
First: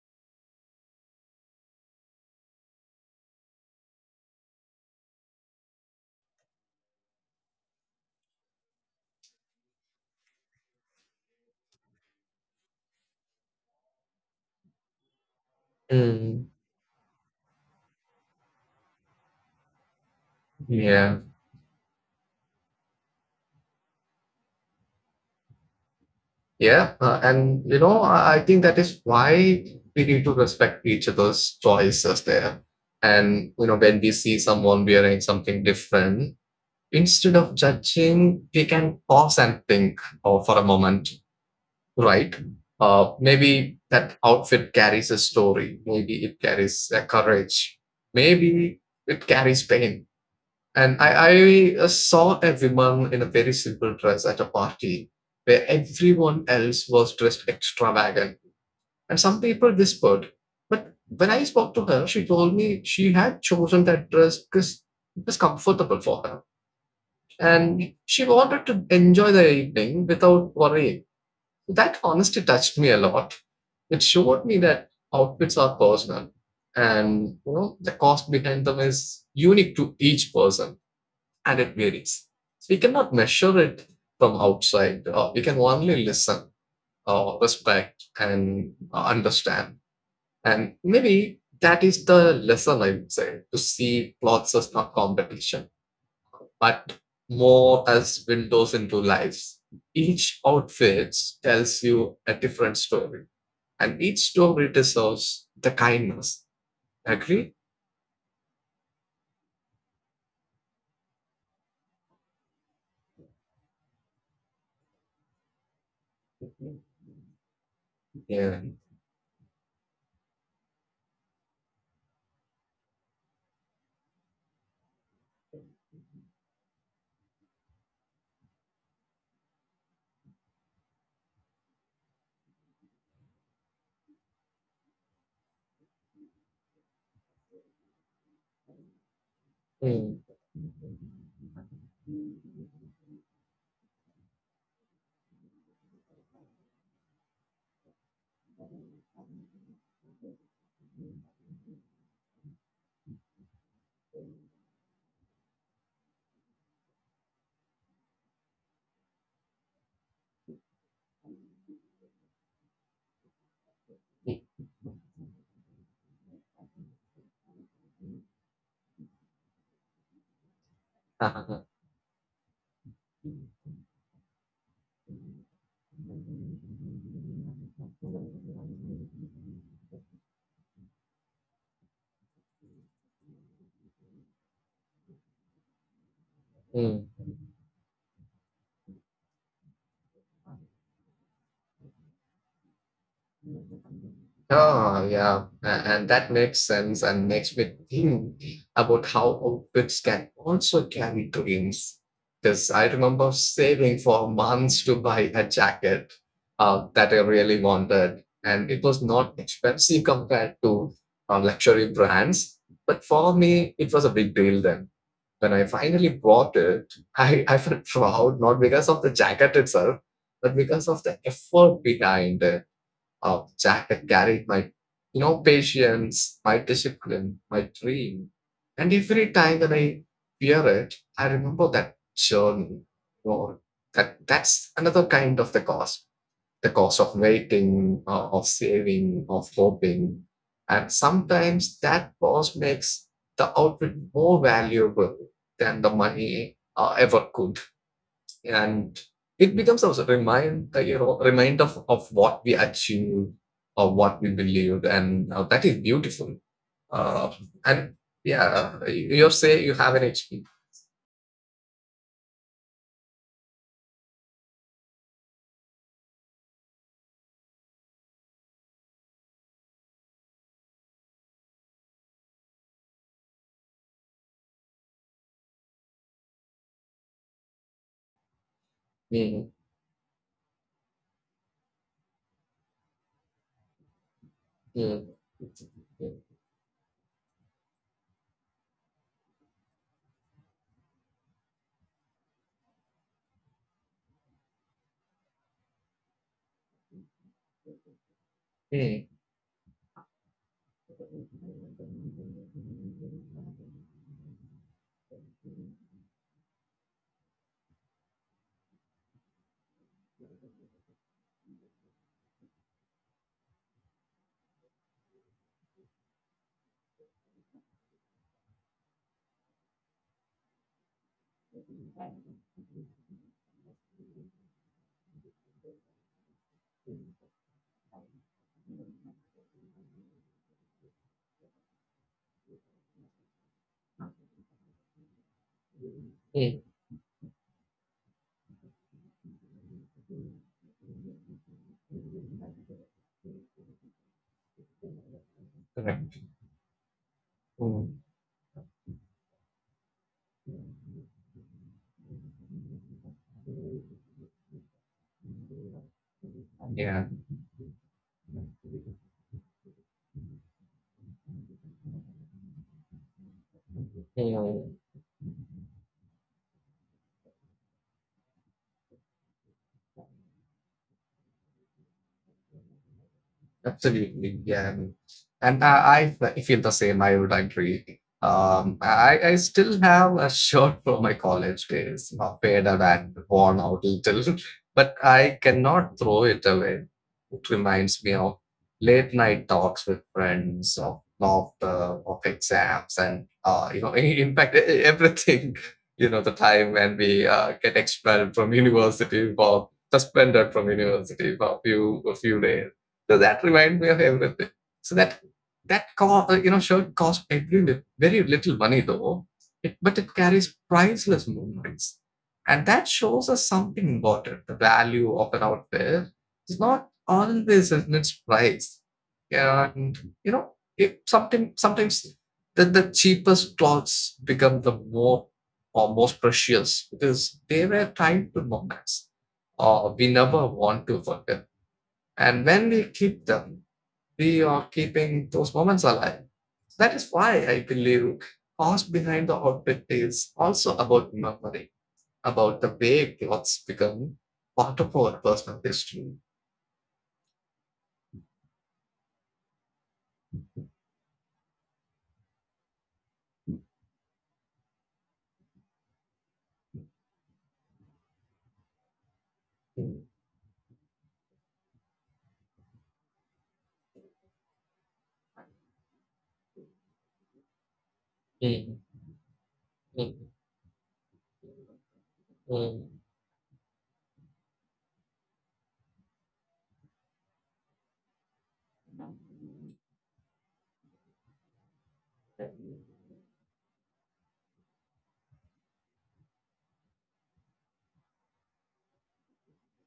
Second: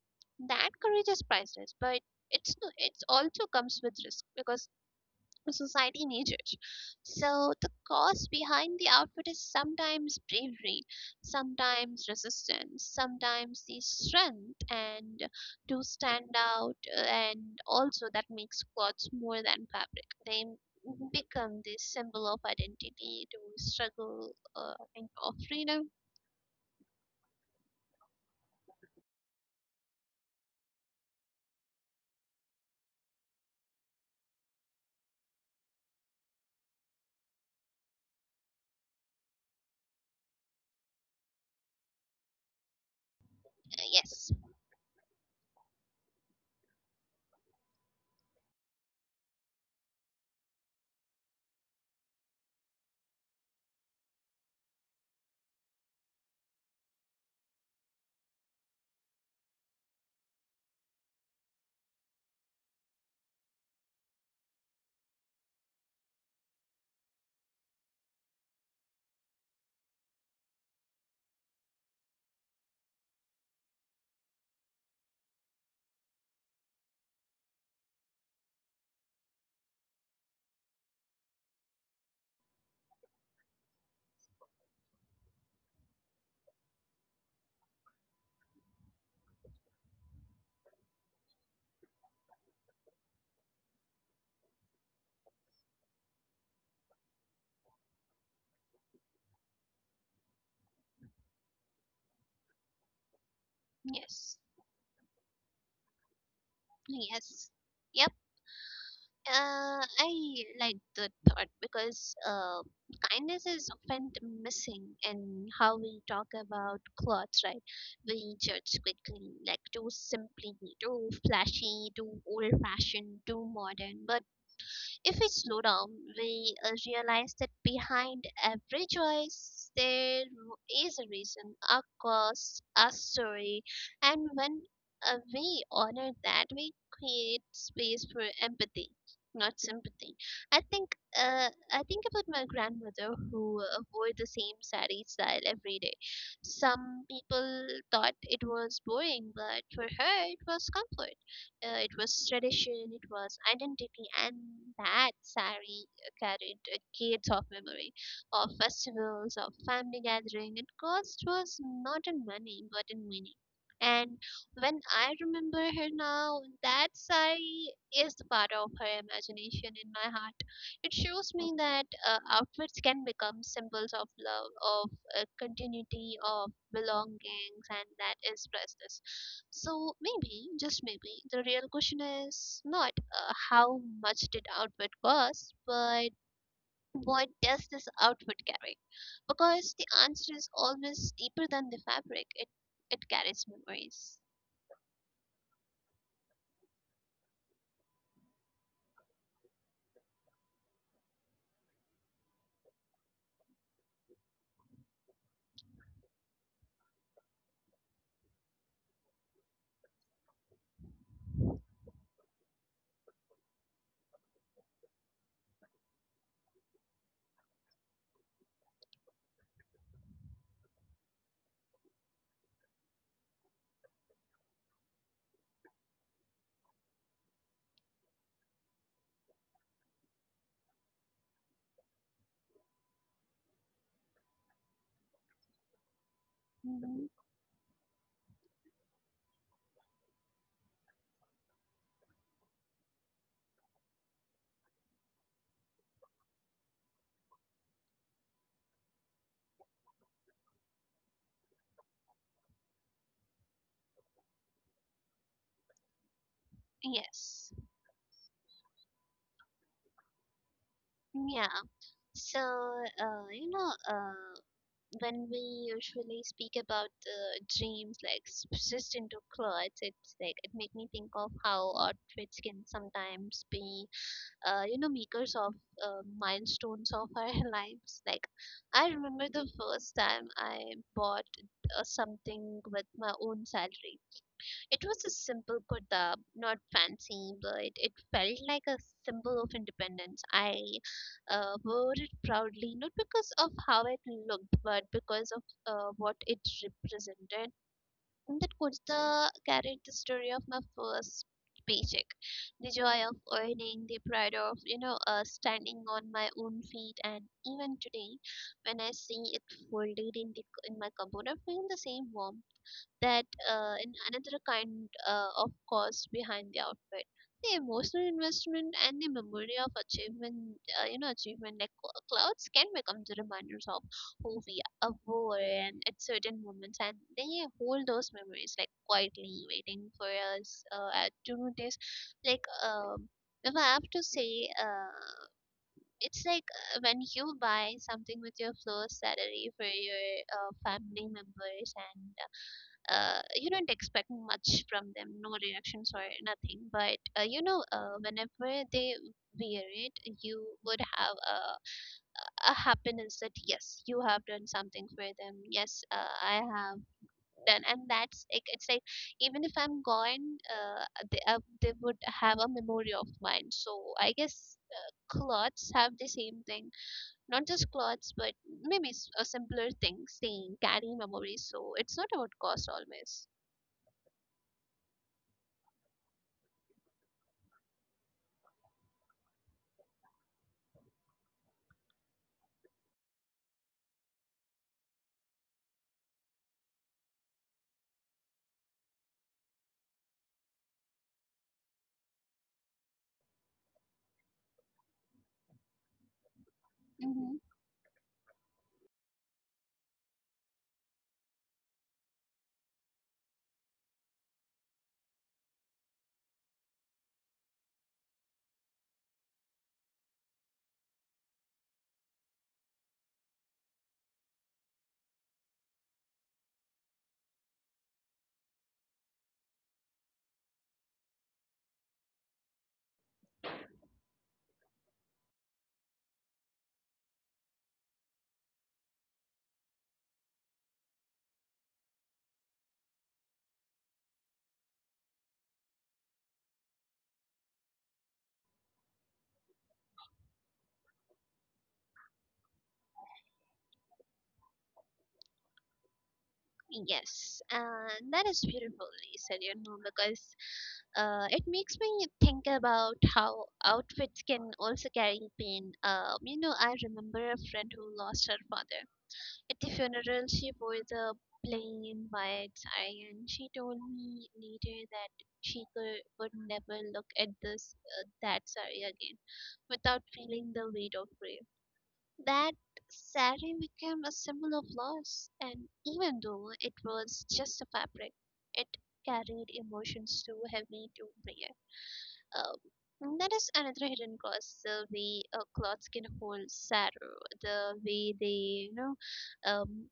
Speaker 1: That courage is priceless, but it's, no- it's also comes with risk, because society needed. So the cause behind the outfit is sometimes bravery, sometimes resistance, sometimes the strength and to stand
Speaker 2: Mm,
Speaker 1: out, and also that makes clothes more than fabric. They
Speaker 2: yeah.
Speaker 1: become the symbol of identity, to struggle, and of freedom.
Speaker 2: Yeah, and you know, I think that is why we need to respect each other's choices there. And you know, when we see someone wearing something different, instead of judging, we can pause and think for a moment, right? Maybe that
Speaker 1: Yes,
Speaker 2: outfit carries a story. Maybe it carries a courage. Maybe it carries pain. And I saw everyone in a very simple dress at a party where everyone else was dressed extravagant. And some people whispered. But when I spoke to her, she told me she had chosen that dress because it was comfortable for her. And she wanted to enjoy the evening without worrying. So that honesty touched me a lot. It showed me that outfits are personal, and you know, the cost behind them is unique to each person and it varies. So we cannot measure it from outside. We can only listen, respect, and understand. And maybe that is the lesson I would say, to see plots as not competition, but more as windows into lives. Each outfit tells you a different story, and each
Speaker 1: yes,
Speaker 2: story deserves the kindness.
Speaker 1: yes.
Speaker 2: Agree?
Speaker 1: Yep. I like the thought, because kindness is often missing in how we talk about clothes, right? We
Speaker 2: Yeah.
Speaker 1: judge quickly, like too simply, too flashy, too old fashioned, too modern. But if we slow down, we realize that behind every choice, there is a reason, a cost, a story. And when we honor that, we create space for empathy, not sympathy.
Speaker 2: Mm.
Speaker 1: I think about my grandmother who wore the same sari style every day. Some people thought it was boring, but for her it was comfort. It was tradition, it was identity, and that sari carried decades of memory of festivals, of family gathering. It cost was not in money but in meaning. And when I remember her now, that sari is the part of her imagination in my heart. It shows me that outfits can become symbols of love, of a continuity of belongings, and that is priceless. So maybe, just maybe, the real question is not how much did outfit cost, but
Speaker 2: Mm.
Speaker 1: what does this outfit carry? Because the answer is always deeper than the fabric. It carries memories.
Speaker 2: Oh, yeah. And that makes sense and makes me think about how outfits can also carry dreams. Because I remember saving for months to buy a jacket that I really wanted. And it was not expensive compared to luxury brands. But for me, it was a big deal then. When I finally bought it, I felt proud, not because of the jacket itself, but because of the effort behind it, of Jack that carried my, you know, patience, my discipline, my dream. And every time that I wear it, I remember that journey. Or that's another kind of the cost. The cost
Speaker 1: Mhm.
Speaker 2: of waiting, of saving, of hoping. And sometimes that cost makes the outfit more valuable than the money ever could, and it becomes a remind, like, you know, reminder of what we achieved or what we believed, and that is beautiful. uh,
Speaker 1: Yes.
Speaker 2: and yeah, you say you have an hp.
Speaker 1: Yeah. So when we usually speak about the dreams, like just into clothes, it's like it make me think of how outfits can sometimes be makers of milestones of our lives. Like, I remember the
Speaker 2: Mm,
Speaker 1: first time I bought something with my own salary. It was
Speaker 2: mm,
Speaker 1: a simple kurta,
Speaker 2: mm,
Speaker 1: not fancy, but it felt like a symbol of independence. I wore it proudly, not because of how it looked, but because of what it represented. And that
Speaker 2: mm,
Speaker 1: kurta carried the story of my first paycheck, the joy of earning, the pride of, standing on my own feet, and even today, when I see it folded in the in my cupboard, I feel the same warmth. That In another kind of cost behind the outfit, the emotional investment and the memory of achievement, achievement, like clouds can become the reminders of who we were and at certain moments, and they hold those memories, like quietly waiting for us to notice. Like, if I have to say, it's like
Speaker 2: mm.
Speaker 1: when you buy something with your first salary for your family members and you don't expect much from them, no reactions or
Speaker 2: Correct.
Speaker 1: nothing. But
Speaker 2: Mm,
Speaker 1: whenever they wear it, you would have a happiness that yes, you have done something for them. Yes, I have
Speaker 2: yeah.
Speaker 1: done, and that's like it's like even if I'm gone, they would have a memory of mine. So I guess,
Speaker 2: Mm.
Speaker 1: Clothes have the same thing. Not just clothes, but maybe a simpler thing saying carrying memories. So it's not about cost always.
Speaker 2: Absolutely, yeah. And I feel the same. I would agree. Um, I still have a shirt from my college days, not faded and worn out little, but I cannot throw it away. It reminds me of late night talks with friends, of laughter, of exams, and you know, in fact, everything. You know, the time when we
Speaker 1: Mm-hmm.
Speaker 2: get expelled from university for suspended from university for a few days, so that reminded me of everything. So that that you know, shirt cost every very little money though, it, but it carries priceless moments, and that shows us something important. The value of an outfit is not always in its price, and you know, it something sometimes the cheapest clothes become the more or most precious because they were trying to moments or we never want to forget, and when we keep them, we are keeping those moments alive. That is why I believe cost behind the outfit is also about memory, about the way clothes become part of our personal history.
Speaker 1: Yes, and that is beautifully said, you know, because it makes me think about how outfits can also carry pain. You know, I remember a friend who lost her father. At the
Speaker 2: Mm,
Speaker 1: funeral, she wore the plain white saree, and she told me later that she could would never look at this that
Speaker 2: mm,
Speaker 1: saree again without
Speaker 2: mm,
Speaker 1: feeling the weight of grief. That
Speaker 2: mm,
Speaker 1: sari became a symbol of loss, and even though it was just a fabric, it carried emotions too heavy to bear. That is another hidden cost. The way clothes can hold sorrow, the way they, um,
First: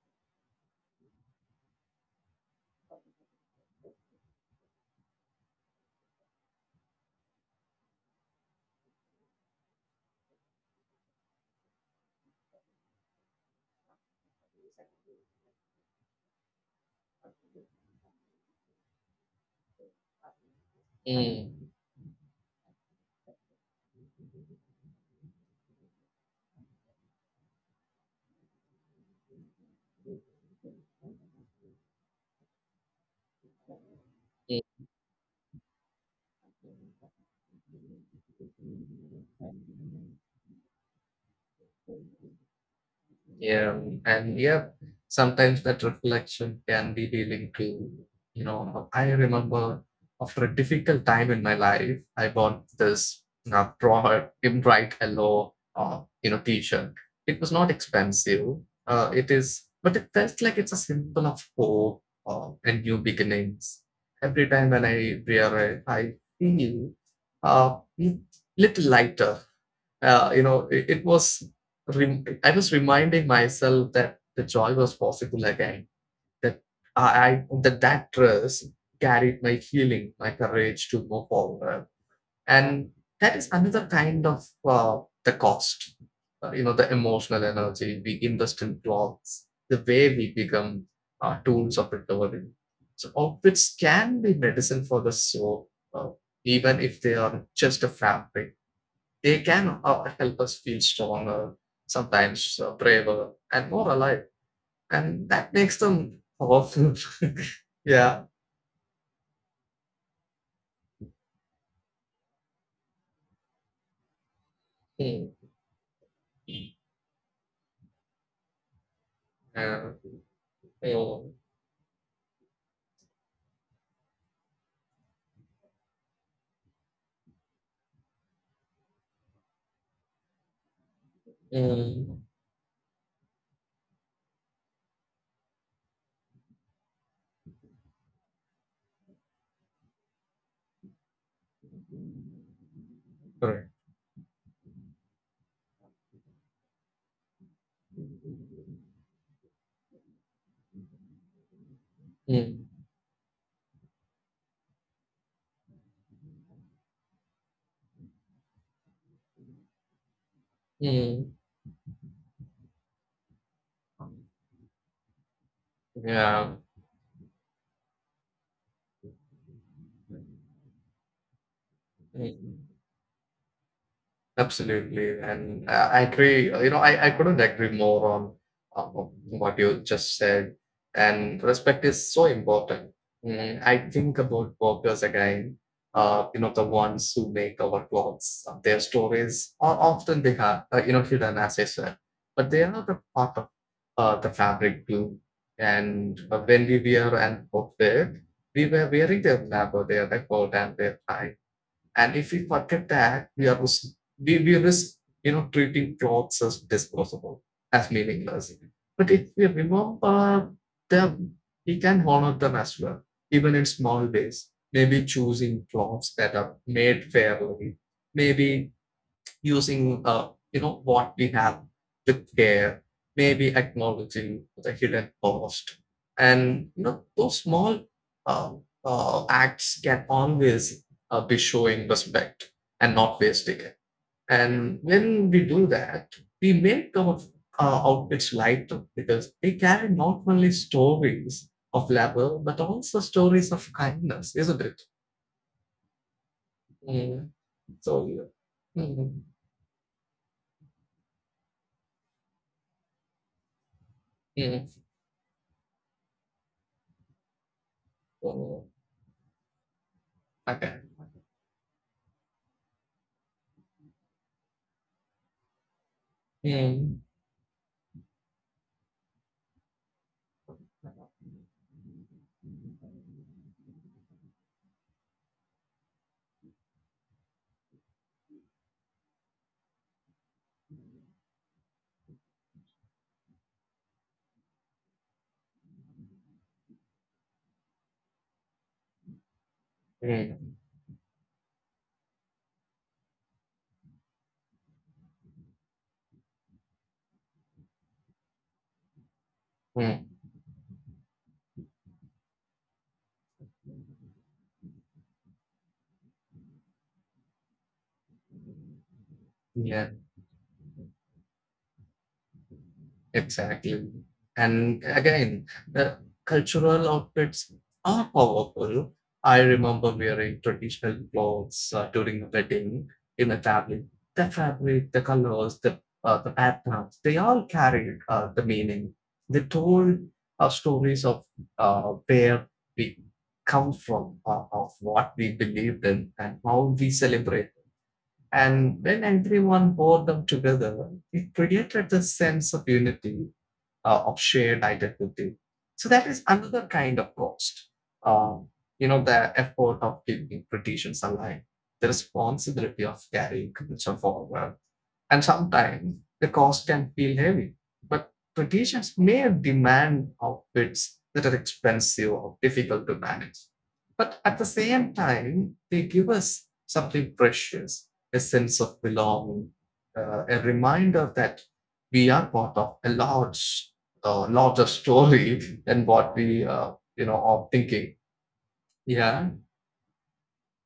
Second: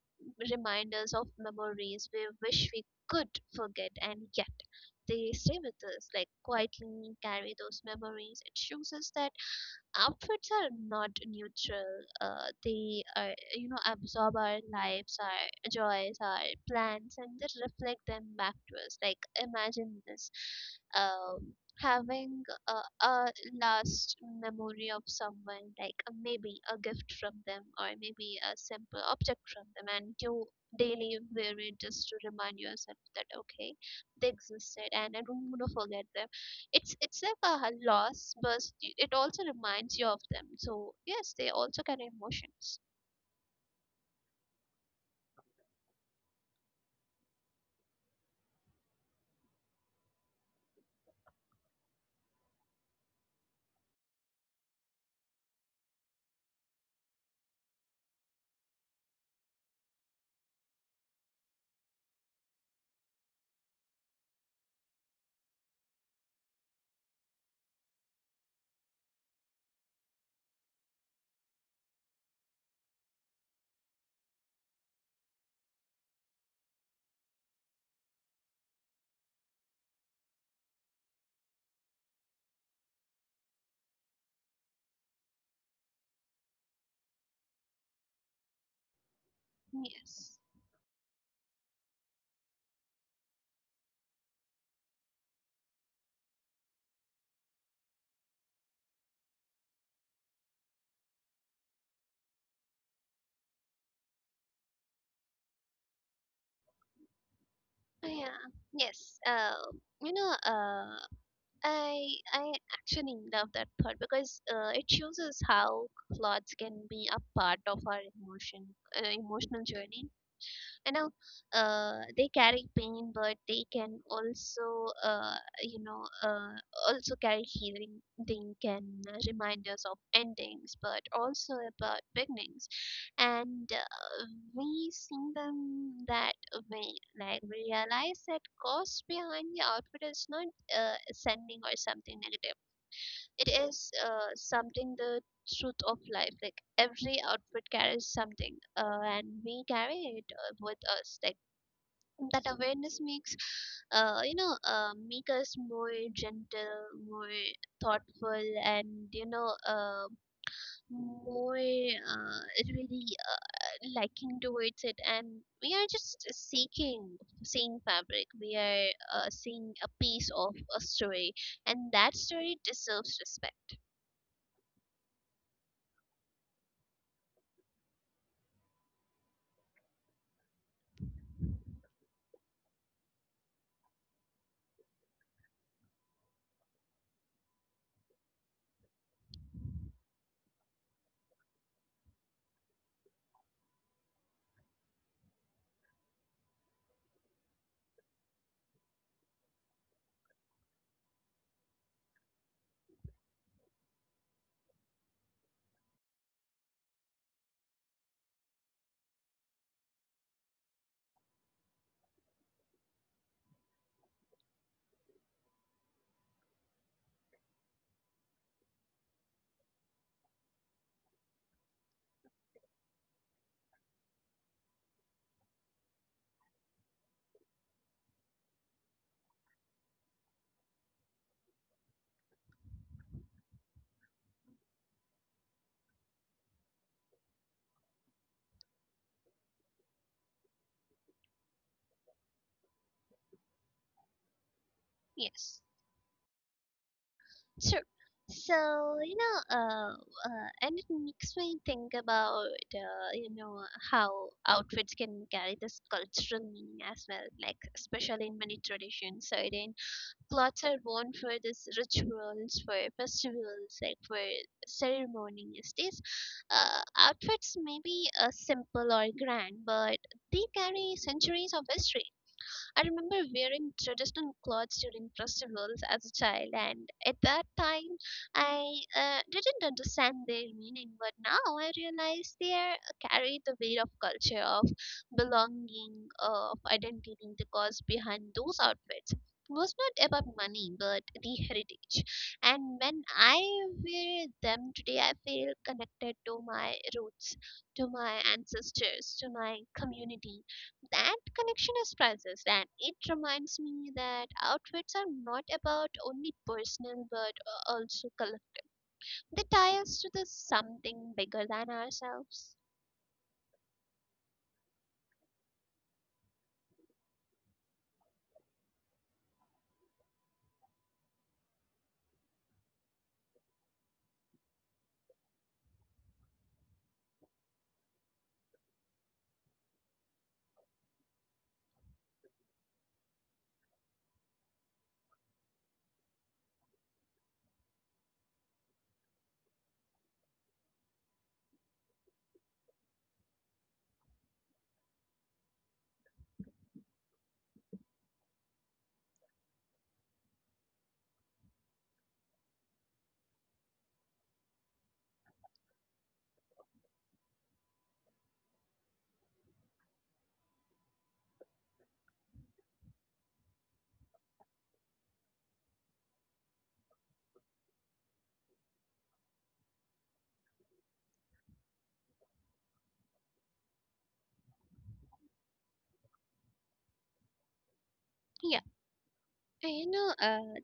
Speaker 1: remind us of memories we wish we could forget, and yet they stay with us, like quietly carry those memories. It shows us that outfits are not neutral. They are, you know, absorb our lives, our joys, our plans, and they reflect them back to us. Like imagine this, um,
Speaker 2: mm,
Speaker 1: having a last memory of someone, like maybe a gift from them, or maybe a simple object from them, and you daily wear it just to remind yourself that okay, they
Speaker 2: mm.
Speaker 1: existed, and I don't want to forget them. It's like a loss, but it also reminds you of them. So yes, they also carry emotions.
Speaker 2: Yeah, and yeah, sometimes that reflection can be healing too. You know, I remember after a difficult time in my life, I bought this broad, in bright yellow, you know, T-shirt. It was not expensive. It is, but it felt like it's a symbol of hope and new beginnings. Every time when I wear it, I feel uh, little lighter, you know, it was, I was reminding myself that the joy was possible again, that that trust carried my healing, my courage to move forward. And that is another kind of the cost, you know, the emotional energy we invest in blocks, the way we
Speaker 1: Yes.
Speaker 2: become tools of recovery. So all which can be medicine for the soul, even if they are just a fabric, they can help us feel stronger, sometimes braver, and more alive. And that makes them powerful. Yeah.
Speaker 1: Yeah. Yes. Uh, you know uh, i i actually love that part, because it shows
Speaker 2: Mm.
Speaker 1: us how clothes can be a part of our emotion, emotional
Speaker 2: Uh,
Speaker 1: journey. you know
Speaker 2: mm.
Speaker 1: they carry pain, but they can also, you know uh, also carry healing. They can remind us of endings but also about
Speaker 2: Mm.
Speaker 1: beginnings. And We see them that way, like we realize that cause behind the outfit is not uh, sending or something negative. It
Speaker 2: Right.
Speaker 1: is something the truth of life. Like every outfit carries something, and we carry it with us. Like that
Speaker 2: Mm.
Speaker 1: awareness makes, make us more gentle, more thoughtful, and
Speaker 2: Mm.
Speaker 1: more really liking towards it. And we are just
Speaker 2: Yeah.
Speaker 1: seeking seeing fabric, we are seeing a piece of a story, and that story
Speaker 2: Mm.
Speaker 1: deserves respect.
Speaker 2: Absolutely, and I agree. You know, I couldn't agree more on uh, what you just said. And respect is so important. Mm, I think about workers again. You know, the ones who make our clothes. Their stories are often they have you know, hidden, as I said, but they are the part of the fabric too. And when we wear an outfit, we were wearing their labor, their effort, and their time, and if we forget that, we are we risk you know, treating clothes as disposable, as meaningless. But if we remember them, we can honor them as well, even in small ways. Maybe choosing clothes that are made fairly, maybe using you know, what we have with care, maybe acknowledging the hidden cost, and you know, those small uh, acts can always be showing respect and not wasting it. And when we do that, we make our outfits lighter because they carry not only stories of labor but also stories of kindness, isn't it?
Speaker 1: Yes,
Speaker 2: Mm.
Speaker 1: sure.
Speaker 2: So yeah.
Speaker 1: So
Speaker 2: Mm.
Speaker 1: and it makes me think about uh, you know how
Speaker 2: Mm.
Speaker 1: outfits can carry this cultural meaning as well, like especially in many
Speaker 2: So,
Speaker 1: traditions. So then clothes
Speaker 2: okay.
Speaker 1: are worn for this rituals, for festivals, like for ceremonies. These uh,
Speaker 2: Mm,
Speaker 1: outfits may be simple or grand, but they carry centuries of history. I remember wearing traditional clothes during festivals as a child, and at that time, I didn't understand their meaning, but now I realize they are, carry the weight of culture, of belonging, of identity. The cause behind those outfits was not about
Speaker 2: mm,
Speaker 1: money but the heritage, and when I wear them today I feel connected to my roots, to my ancestors, to my
Speaker 2: mm.
Speaker 1: community. That connection is priceless, and it reminds me that outfits are not about only personal but also color. They tie
Speaker 2: Yeah,
Speaker 1: us to the something bigger than ourselves.
Speaker 2: exactly. And again, the cultural outfits are powerful. I remember wearing traditional clothes during a wedding in a family. The fabric, the colors, the patterns, they all carried the meaning. They told stories of where we come from, of what we believed in, and how we celebrate. And when everyone bore them together, it created the sense of unity, of shared identity. So that is another kind of cost. Uh, you know, the effort of keeping traditions alive, the responsibility of carrying culture forward, and sometimes the cost can feel heavy. But traditions may demand outfits that are expensive or difficult to manage. But at the same time, they give us something precious, a sense of belonging, a reminder that we are part of a large, larger story than what we, you know, are thinking.
Speaker 1: Yeah,
Speaker 2: Yeah.
Speaker 1: you know, uh,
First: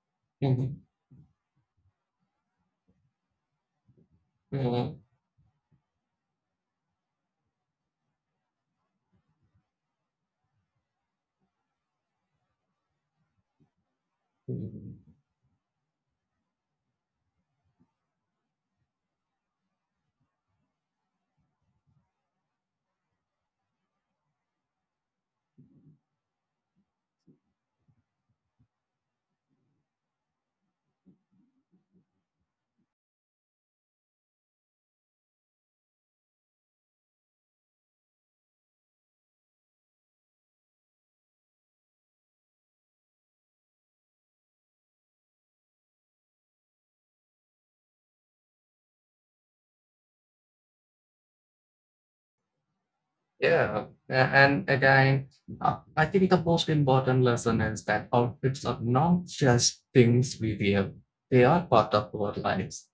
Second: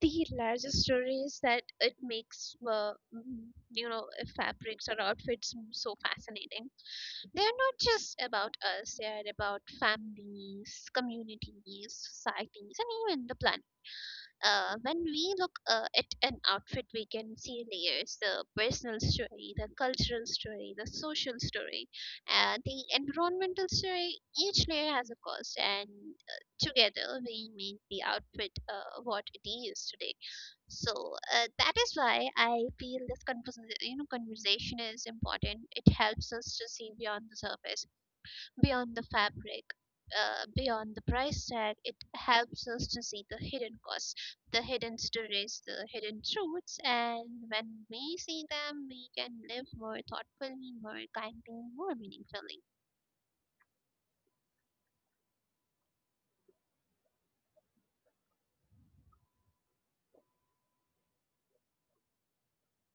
Speaker 1: the larger
Speaker 2: Mhm.
Speaker 1: story is that it makes, fabrics or
Speaker 2: Mhm.
Speaker 1: so fascinating. They are not just about us, they are about families, communities, societies, and even the planet. When
Speaker 2: Mhm.
Speaker 1: we look at an outfit, we can see layers: the personal story, the cultural story, the social story, and the environmental story. Each layer has a cost, and together we make the outfit what it is today. So that is why I feel this conversation is important. It helps us to see beyond the surface, beyond the fabric, beyond the price tag. It helps us to see the hidden costs, the hidden stories, the hidden truths, and when we see them, we can live more thoughtfully, more kindly, more meaningfully.
Speaker 2: Yeah, and again, I think the most important lesson is that outfits are not just things we wear, they are part of our lives.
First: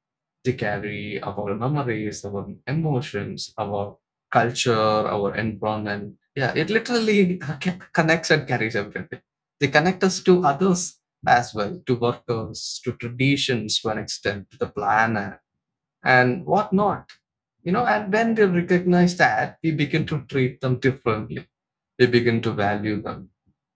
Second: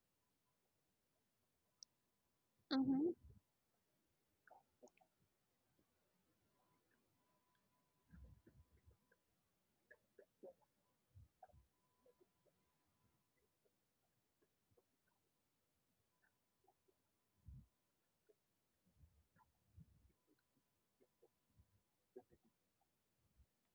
Speaker 2: They carry our memories, our
Speaker 1: Mm-hmm.
Speaker 2: emotions, our culture, our environment. Yeah, it literally connects and carries everything. They connect us to others as well, to workers, to traditions to an extent, to the planet and whatnot. You know, and when they recognize that, we begin to treat them differently. We begin to value them,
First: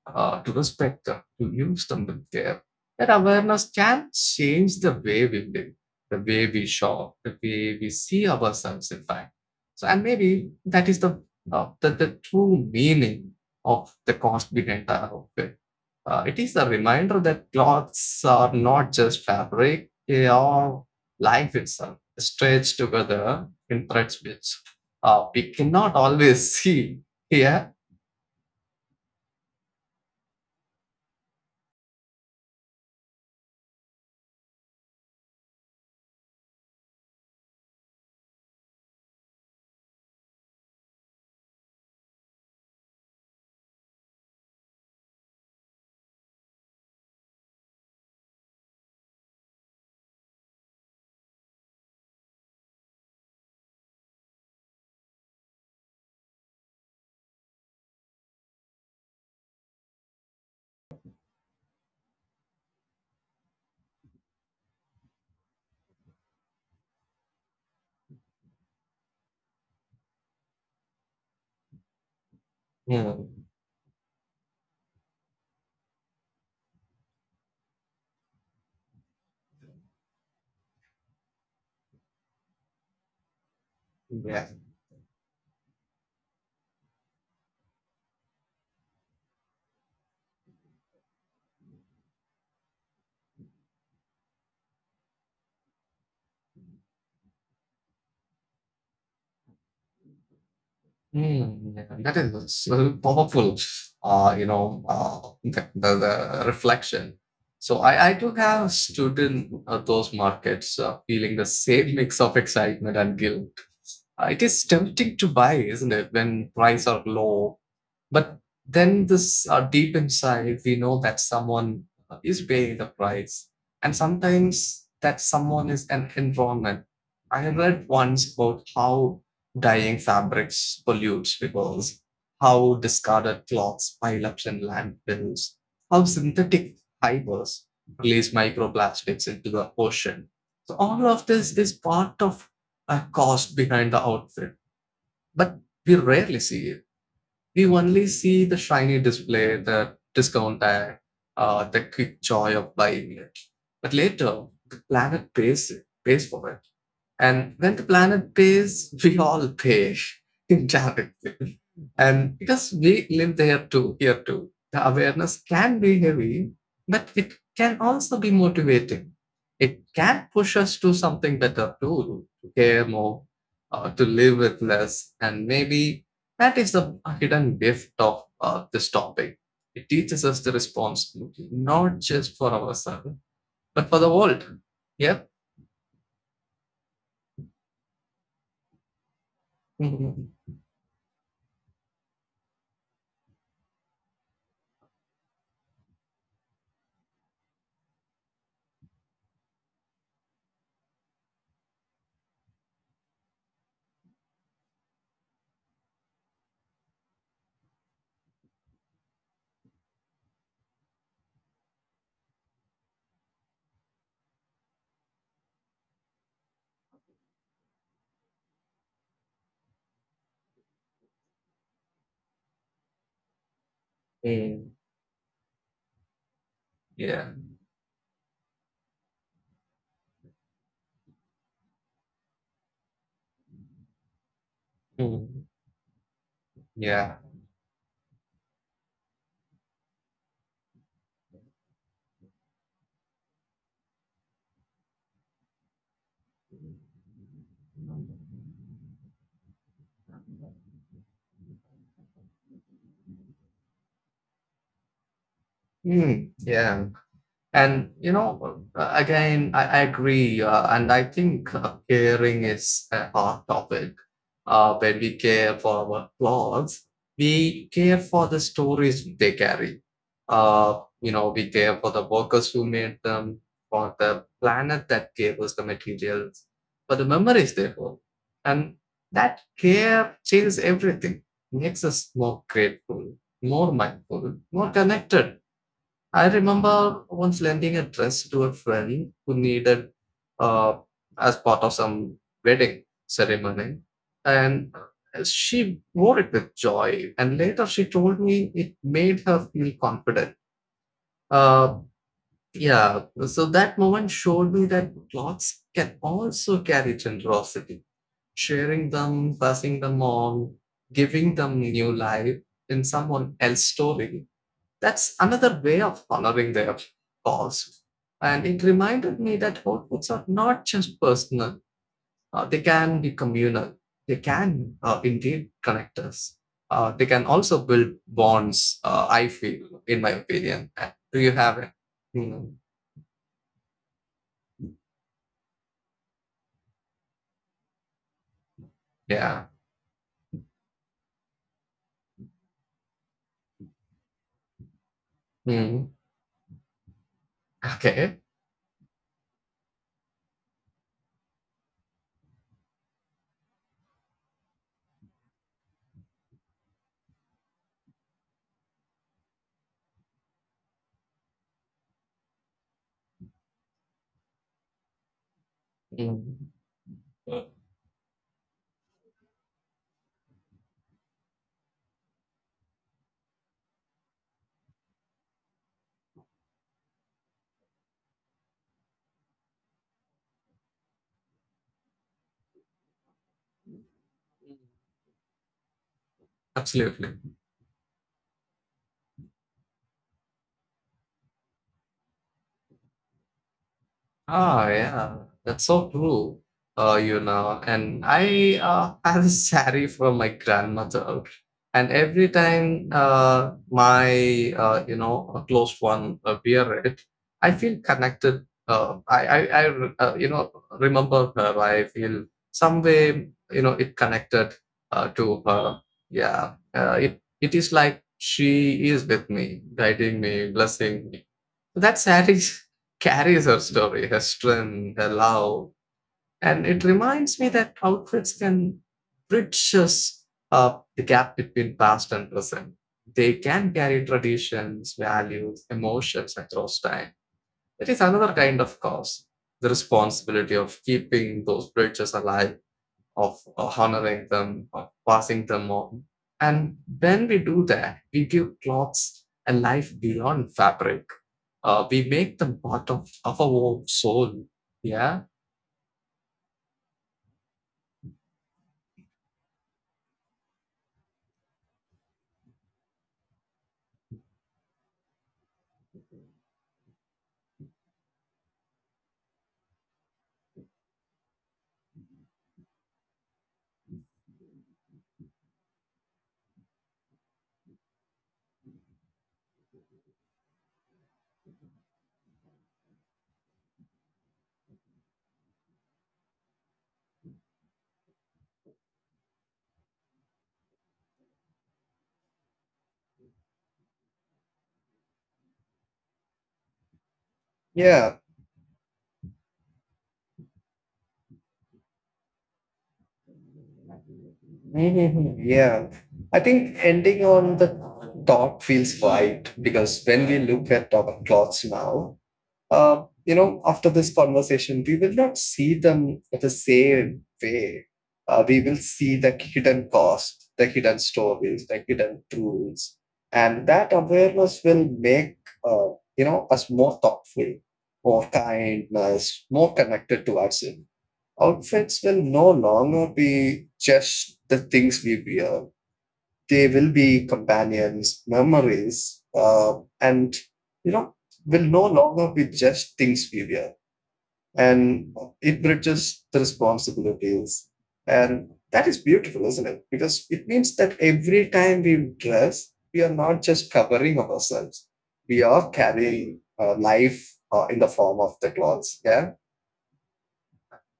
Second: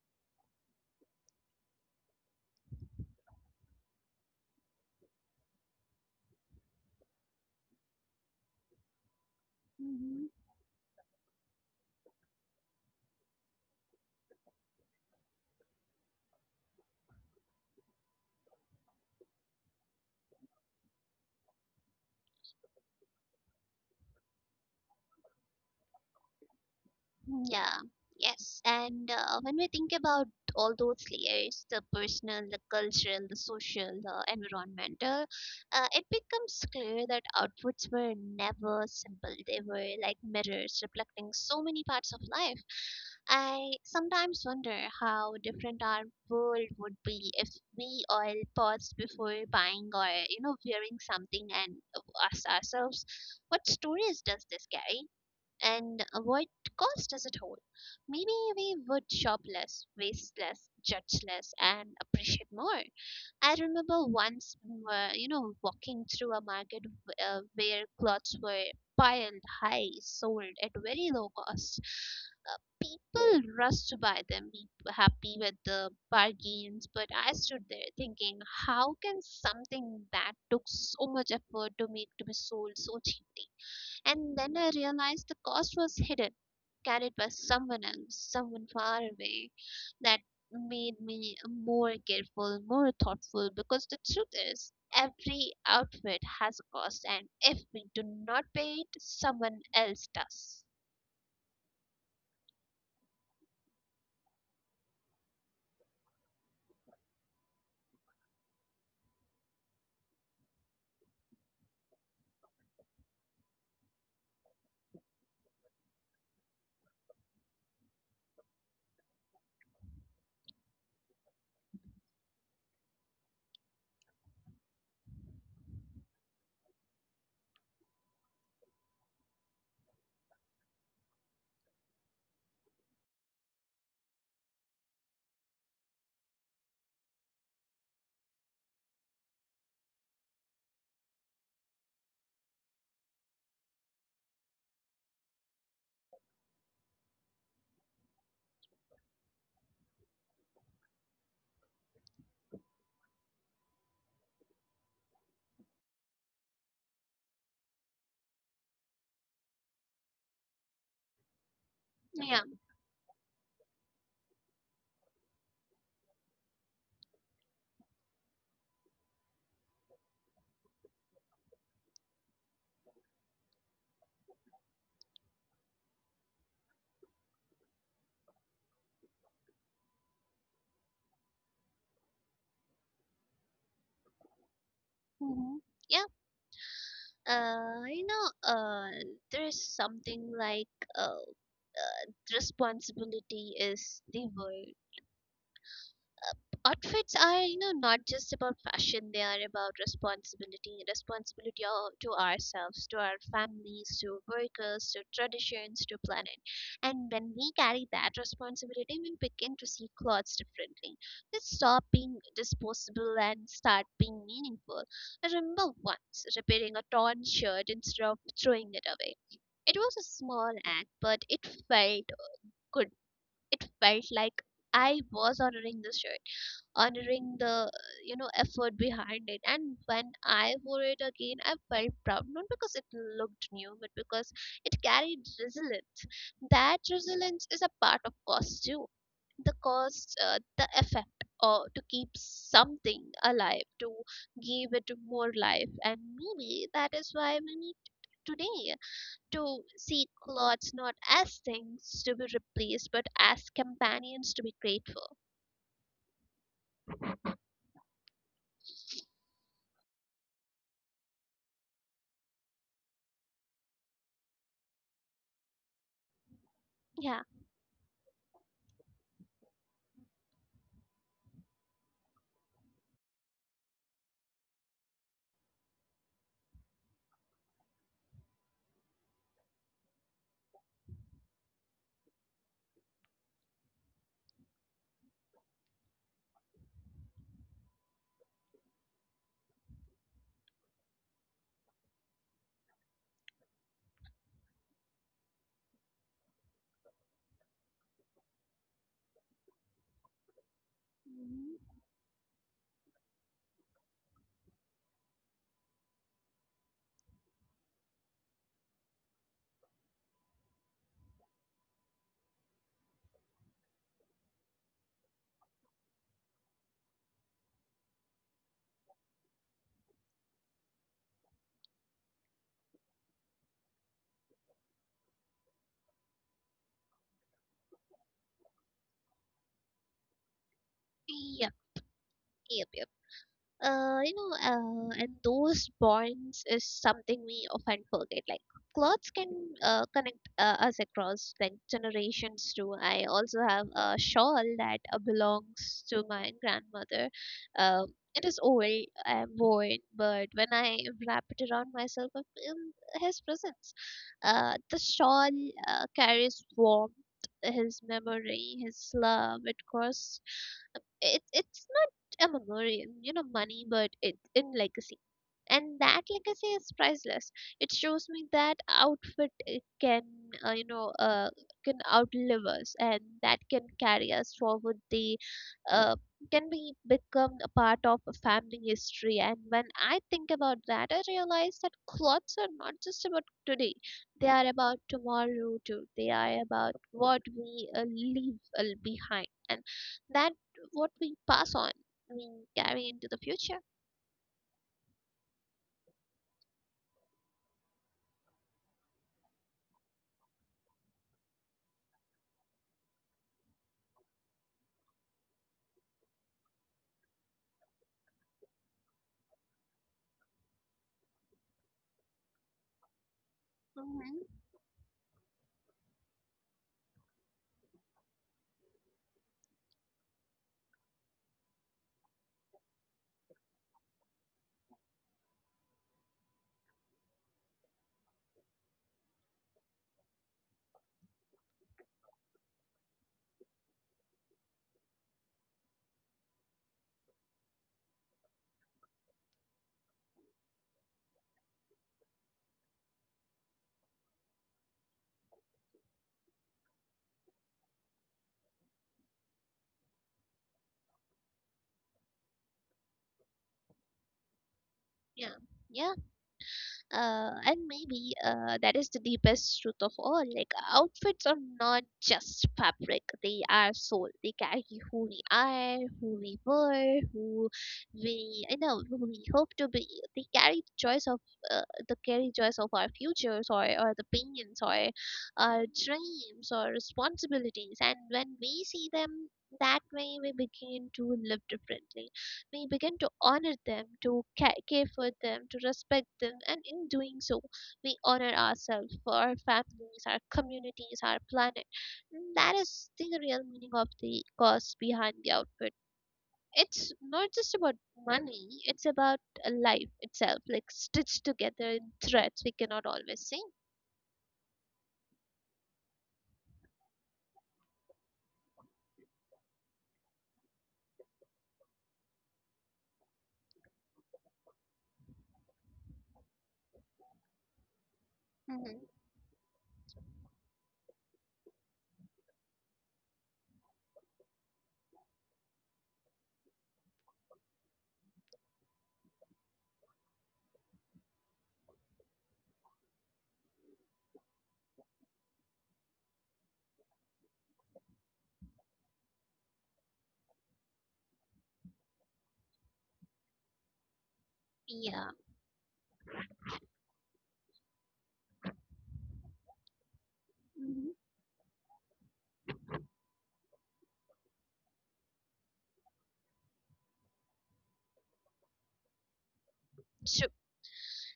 Speaker 2: to respect them, to use them with care. That awareness can change the way we live, the way we shop, the way we see ourselves, in fact. So, and
Speaker 1: Mm-hmm.
Speaker 2: maybe that is the true meaning of the cost behind the outfit. It is a reminder that clothes are not just fabric, they are life itself, stretched together in threads which we cannot always see. Yeah.
Speaker 1: Yeah, yes. And when we think about all those layers, the personal, the cultural, the social, the environmental, it becomes clear that outputs were never simple. They were like mirrors reflecting so many parts of life. I sometimes wonder how different our world would be if we all paused before buying or, you know, wearing something and asked ourselves, what stories does this carry? And avoid cost as a whole. Maybe we would shop less, waste less, judge less, and appreciate more. I remember once, you know, walking through a market where clothes were piled high, sold at very low cost.
Speaker 2: Mm.
Speaker 1: People rushed to buy them, be happy with the bargains, but I stood there thinking, how can something that took so much effort to make to be sold so cheaply? And
Speaker 2: Yeah.
Speaker 1: then I realized the cost was hidden, carried by someone else, someone far away. That made me more careful, more thoughtful, because the truth is, every outfit has a cost, and if we do not pay it, someone else does.
Speaker 2: Mm, yeah. That is so powerful, the reflection. So I do have stood in those markets feeling the same mix of excitement and guilt. It is tempting to buy, isn't it, when prices are low. But then this deep inside, we know that someone is paying the price. And sometimes that someone is an environment. I read once about how dyeing fabrics pollutes because how discarded cloths pile up in landfills, how synthetic fibers release microplastics into the ocean. So all of this is part of a cost behind the outfit, but we rarely see it. We only see the shiny display, the discount tag, the quick joy of buying it. But later, the planet pays, pays for it. And when the planet pays, we all pay indirectly. And
Speaker 1: Yeah.
Speaker 2: because we live there too, here too, the awareness can be heavy, but it can also be motivating. It can push us to something better too, to care more, to live with less. And maybe that is the hidden gift of this topic. It teaches us the responsibility, not just for ourselves, but for the world. Yep.
Speaker 1: hmm Yeah, you know, there's something like uh, uh, responsibility is the word. Outfits are, you know, not just about fashion, they are about responsibility. Responsibility all to ourselves, to our families, to workers, to traditions, to planet. And when we carry that responsibility, we begin to see clothes differently. They stop being disposable and start being meaningful. I remember once repairing a torn shirt instead of throwing it away. It was a small act, but it felt good. It felt like
Speaker 2: Mm.
Speaker 1: I was honoring the shirt, honoring
Speaker 2: Yeah.
Speaker 1: the, you know, effort behind it, and when I wore it again I felt proud, not because it looked new, but because it carried
Speaker 2: Mm.
Speaker 1: resilience. That
Speaker 2: Yeah.
Speaker 1: resilience is a part of cost too. The cost, the effect or to keep something alive, to give it more life. And maybe that is why we need today to see clothes not as things to be replaced but as companions to be grateful.
Speaker 2: Mm. Yeah. And you know, again, I agree, and I think caring is a hard topic. When we care for our clothes,
Speaker 1: Yeah.
Speaker 2: we care for the stories they carry. You know, we care for the workers who made them, for the planet that gave us the materials, for the memories they hold, and that care changes everything, makes us more grateful, more mindful, more connected. I remember once lending a dress to a friend who needed, uh, as part of some wedding ceremony, and she wore it with joy. And later, she told me it made her feel confident.
Speaker 1: Mhm.
Speaker 2: Uh, yeah, so that moment showed me that clothes can also carry generosity. Sharing them, passing them on, giving them new life in someone else's story, that's another way of honoring their calls. And it reminded me that outputs are not just personal, they can be communal. They can, indeed, connect us. They can also build bonds, I feel, in my opinion. Do you
Speaker 1: Yeah.
Speaker 2: have it? Mm.
Speaker 1: Yep, yep. You know, and those bonds is something we often forget. Like clothes can
Speaker 2: Yeah.
Speaker 1: connect us across like generations too. I also have a shawl that belongs
Speaker 2: Mm.
Speaker 1: to my grandmother. Um,
Speaker 2: Okay.
Speaker 1: it is old and worn, but when I wrap it around myself, I feel his presence. The shawl carries warmth, his memory, his love. It costs, it's not a memory, you know, money, but it in legacy, and that legacy
Speaker 2: Mm.
Speaker 1: is priceless. It shows me that outfit it can uh, you know uh, can outlive us, and that can carry us forward. They uh, can be become a part of a family history, and when I think about that I realize that clothes are not just about today, they are about tomorrow too. They are about
Speaker 2: Absolutely.
Speaker 1: what we leave behind, and that what we pass on, I mean, carry into the future.
Speaker 2: Oh yeah, that's so cool. You know, and I have a sari from my grandmother, and every time my you know, a close one wear it, I feel connected. I remember her. I feel some way, you know, it
Speaker 1: hmm
Speaker 2: connected to her. Yeah, it is like she is with me, guiding me, blessing me. That saree carries her story, her strength, her love. And it reminds me that outfits can bridge us up the gap between past and present. They can carry traditions, values, emotions across time. It is another kind of cause, the responsibility of keeping those bridges alive, of honoring them, of passing them on. And when we do that, we give clothes a life beyond fabric. We make them part of our own soul. Yeah.
Speaker 1: Yeah, yeah. And maybe that is the deepest truth of all. Like outfits are not just fabric, they are soul. They carry who we are, who we were, who we, you know, who we hope to be. They carry the choice of uh, the carry choice of our futures, or the pains, or our dreams, or responsibilities. And when we see them that way, we begin to live differently. We begin to honor them, to care for them, to respect them, and in doing so, we honor ourselves, for our families, our communities, our planet. And that is the real meaning of the cause behind the outfit. It's not just about
Speaker 2: Yeah.
Speaker 1: money, it's about life itself, like stitched together in threads we cannot always see.
Speaker 2: Mhm. Yeah, I think ending on the thought feels right because when we look at our clothes now, you know, after this conversation, we will not see them the same way. We
Speaker 1: hmm
Speaker 2: will see the hidden cost, the hidden stories, the hidden tools, and that awareness will make, uh, you know, us more thoughtful, more kindness, more connected to ourselves. Outfits will no longer be just the things we wear, they will be companions, memories, and you know, will no longer be just things we wear.
Speaker 1: Yeah.
Speaker 2: And it bridges the responsibilities. And that is beautiful, isn't it? Because it
Speaker 1: Mhm.
Speaker 2: means that every time we dress, we are not just covering up ourselves. We are carrying life in the form of the clothes. Yeah.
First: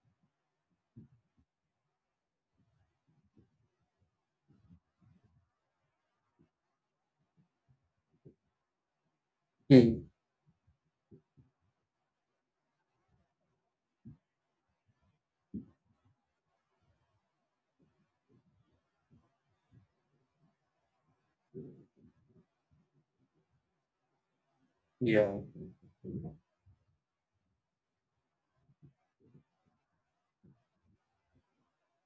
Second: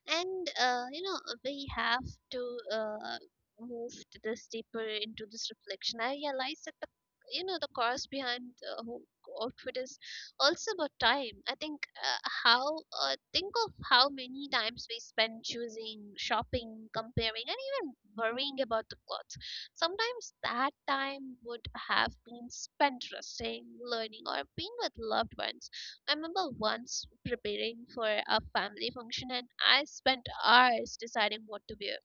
Speaker 1: And you know, we have to move to this deeper into this reflection. I realized that the, you know, the cause behind the whole outfit is
Speaker 2: Hmm.
Speaker 1: also about time. I think how think of how many times we spend choosing, shopping, comparing, and even worrying about the clothes. Sometimes that time would have been spent resting, learning, or being with
Speaker 2: Yeah.
Speaker 1: loved ones. I remember once preparing for a family function and I spent hours deciding what to wear.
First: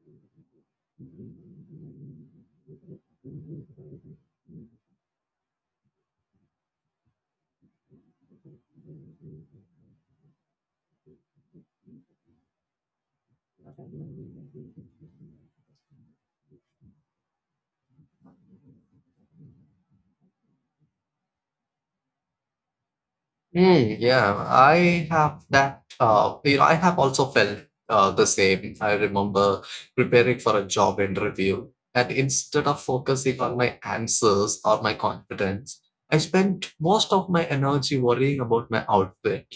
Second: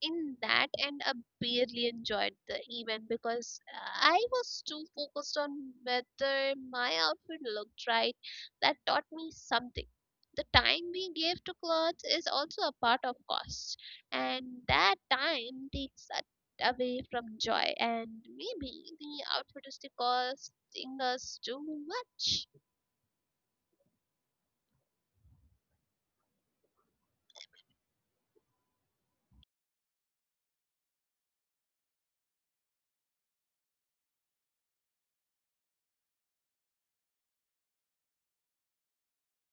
Speaker 1: In that end, I barely enjoyed the event because I was too focused on whether my outfit looked right. That taught me something. The time we give to clothes is also a part of cost, and that time takes away from joy. And maybe the outfit is the costing us too much.
Speaker 2: Mm, yeah, I have that. You know, I have also felt the same. I remember preparing for a job interview, and instead of focusing on my answers or my confidence, I spent most of my energy worrying about my outfit.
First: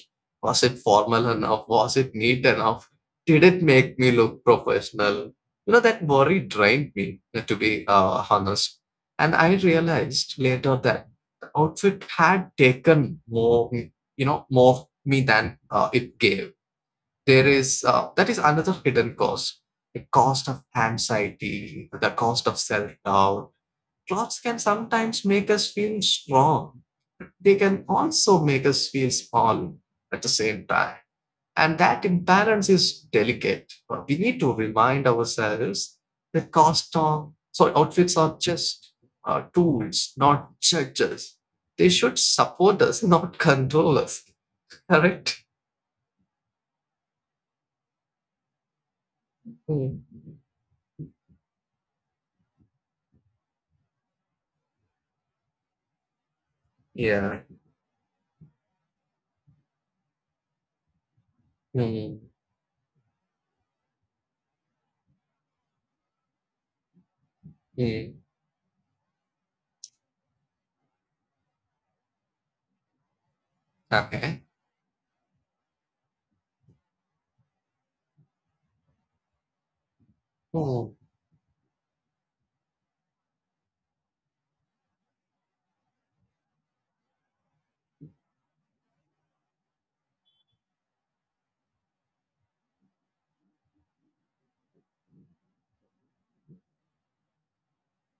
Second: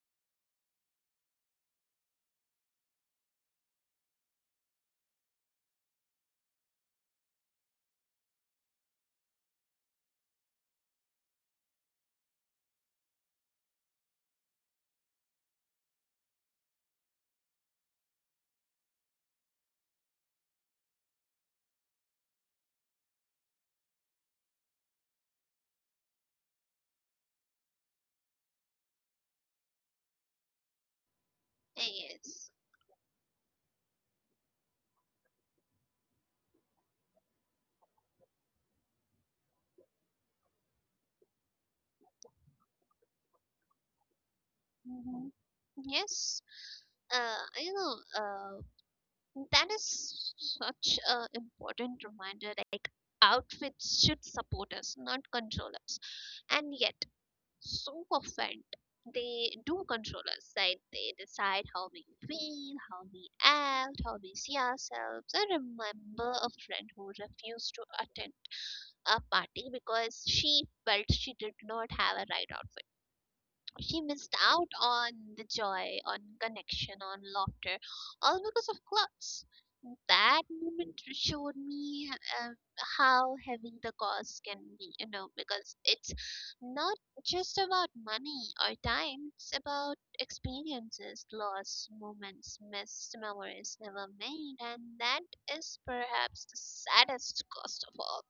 Speaker 2: Was it formal enough? Was it neat enough? Did it make me look professional? You know, that worry drained me, to be honest. And I realized later that the outfit had taken more, you know, more me than it gave. There is that is another hidden cost, the cost of anxiety, the cost of self-doubt. Clothes can sometimes make us feel strong, they can also make us feel small at the same time, and that
Speaker 1: Yes.
Speaker 2: imbalance is delicate. We need to remind ourselves the cost of, so outfits are just tools, not judges. They should support us not control us.
Speaker 1: hmm
Speaker 2: Correct.
Speaker 1: Yes, you know, that
Speaker 2: Hmm.
Speaker 1: is such a important reminder. Like outfits should support us, not control us. And yet,
Speaker 2: Yeah.
Speaker 1: so often they do control us. Like they decide how we
Speaker 2: Hmm.
Speaker 1: feel, how we act, how we see ourselves. I remember a friend who refused to
Speaker 2: Hmm.
Speaker 1: attend a party because she felt she did not have a right outfit. She missed
Speaker 2: Okay.
Speaker 1: out on the joy, on connection, on laughter, all because of clothes. That moment
Speaker 2: Hmm.
Speaker 1: showed me uh, how heavy the cost can be, you know, because it's not just about money or time, it's about experiences, lost moments, missed memories never made, and that is perhaps the saddest cost of all.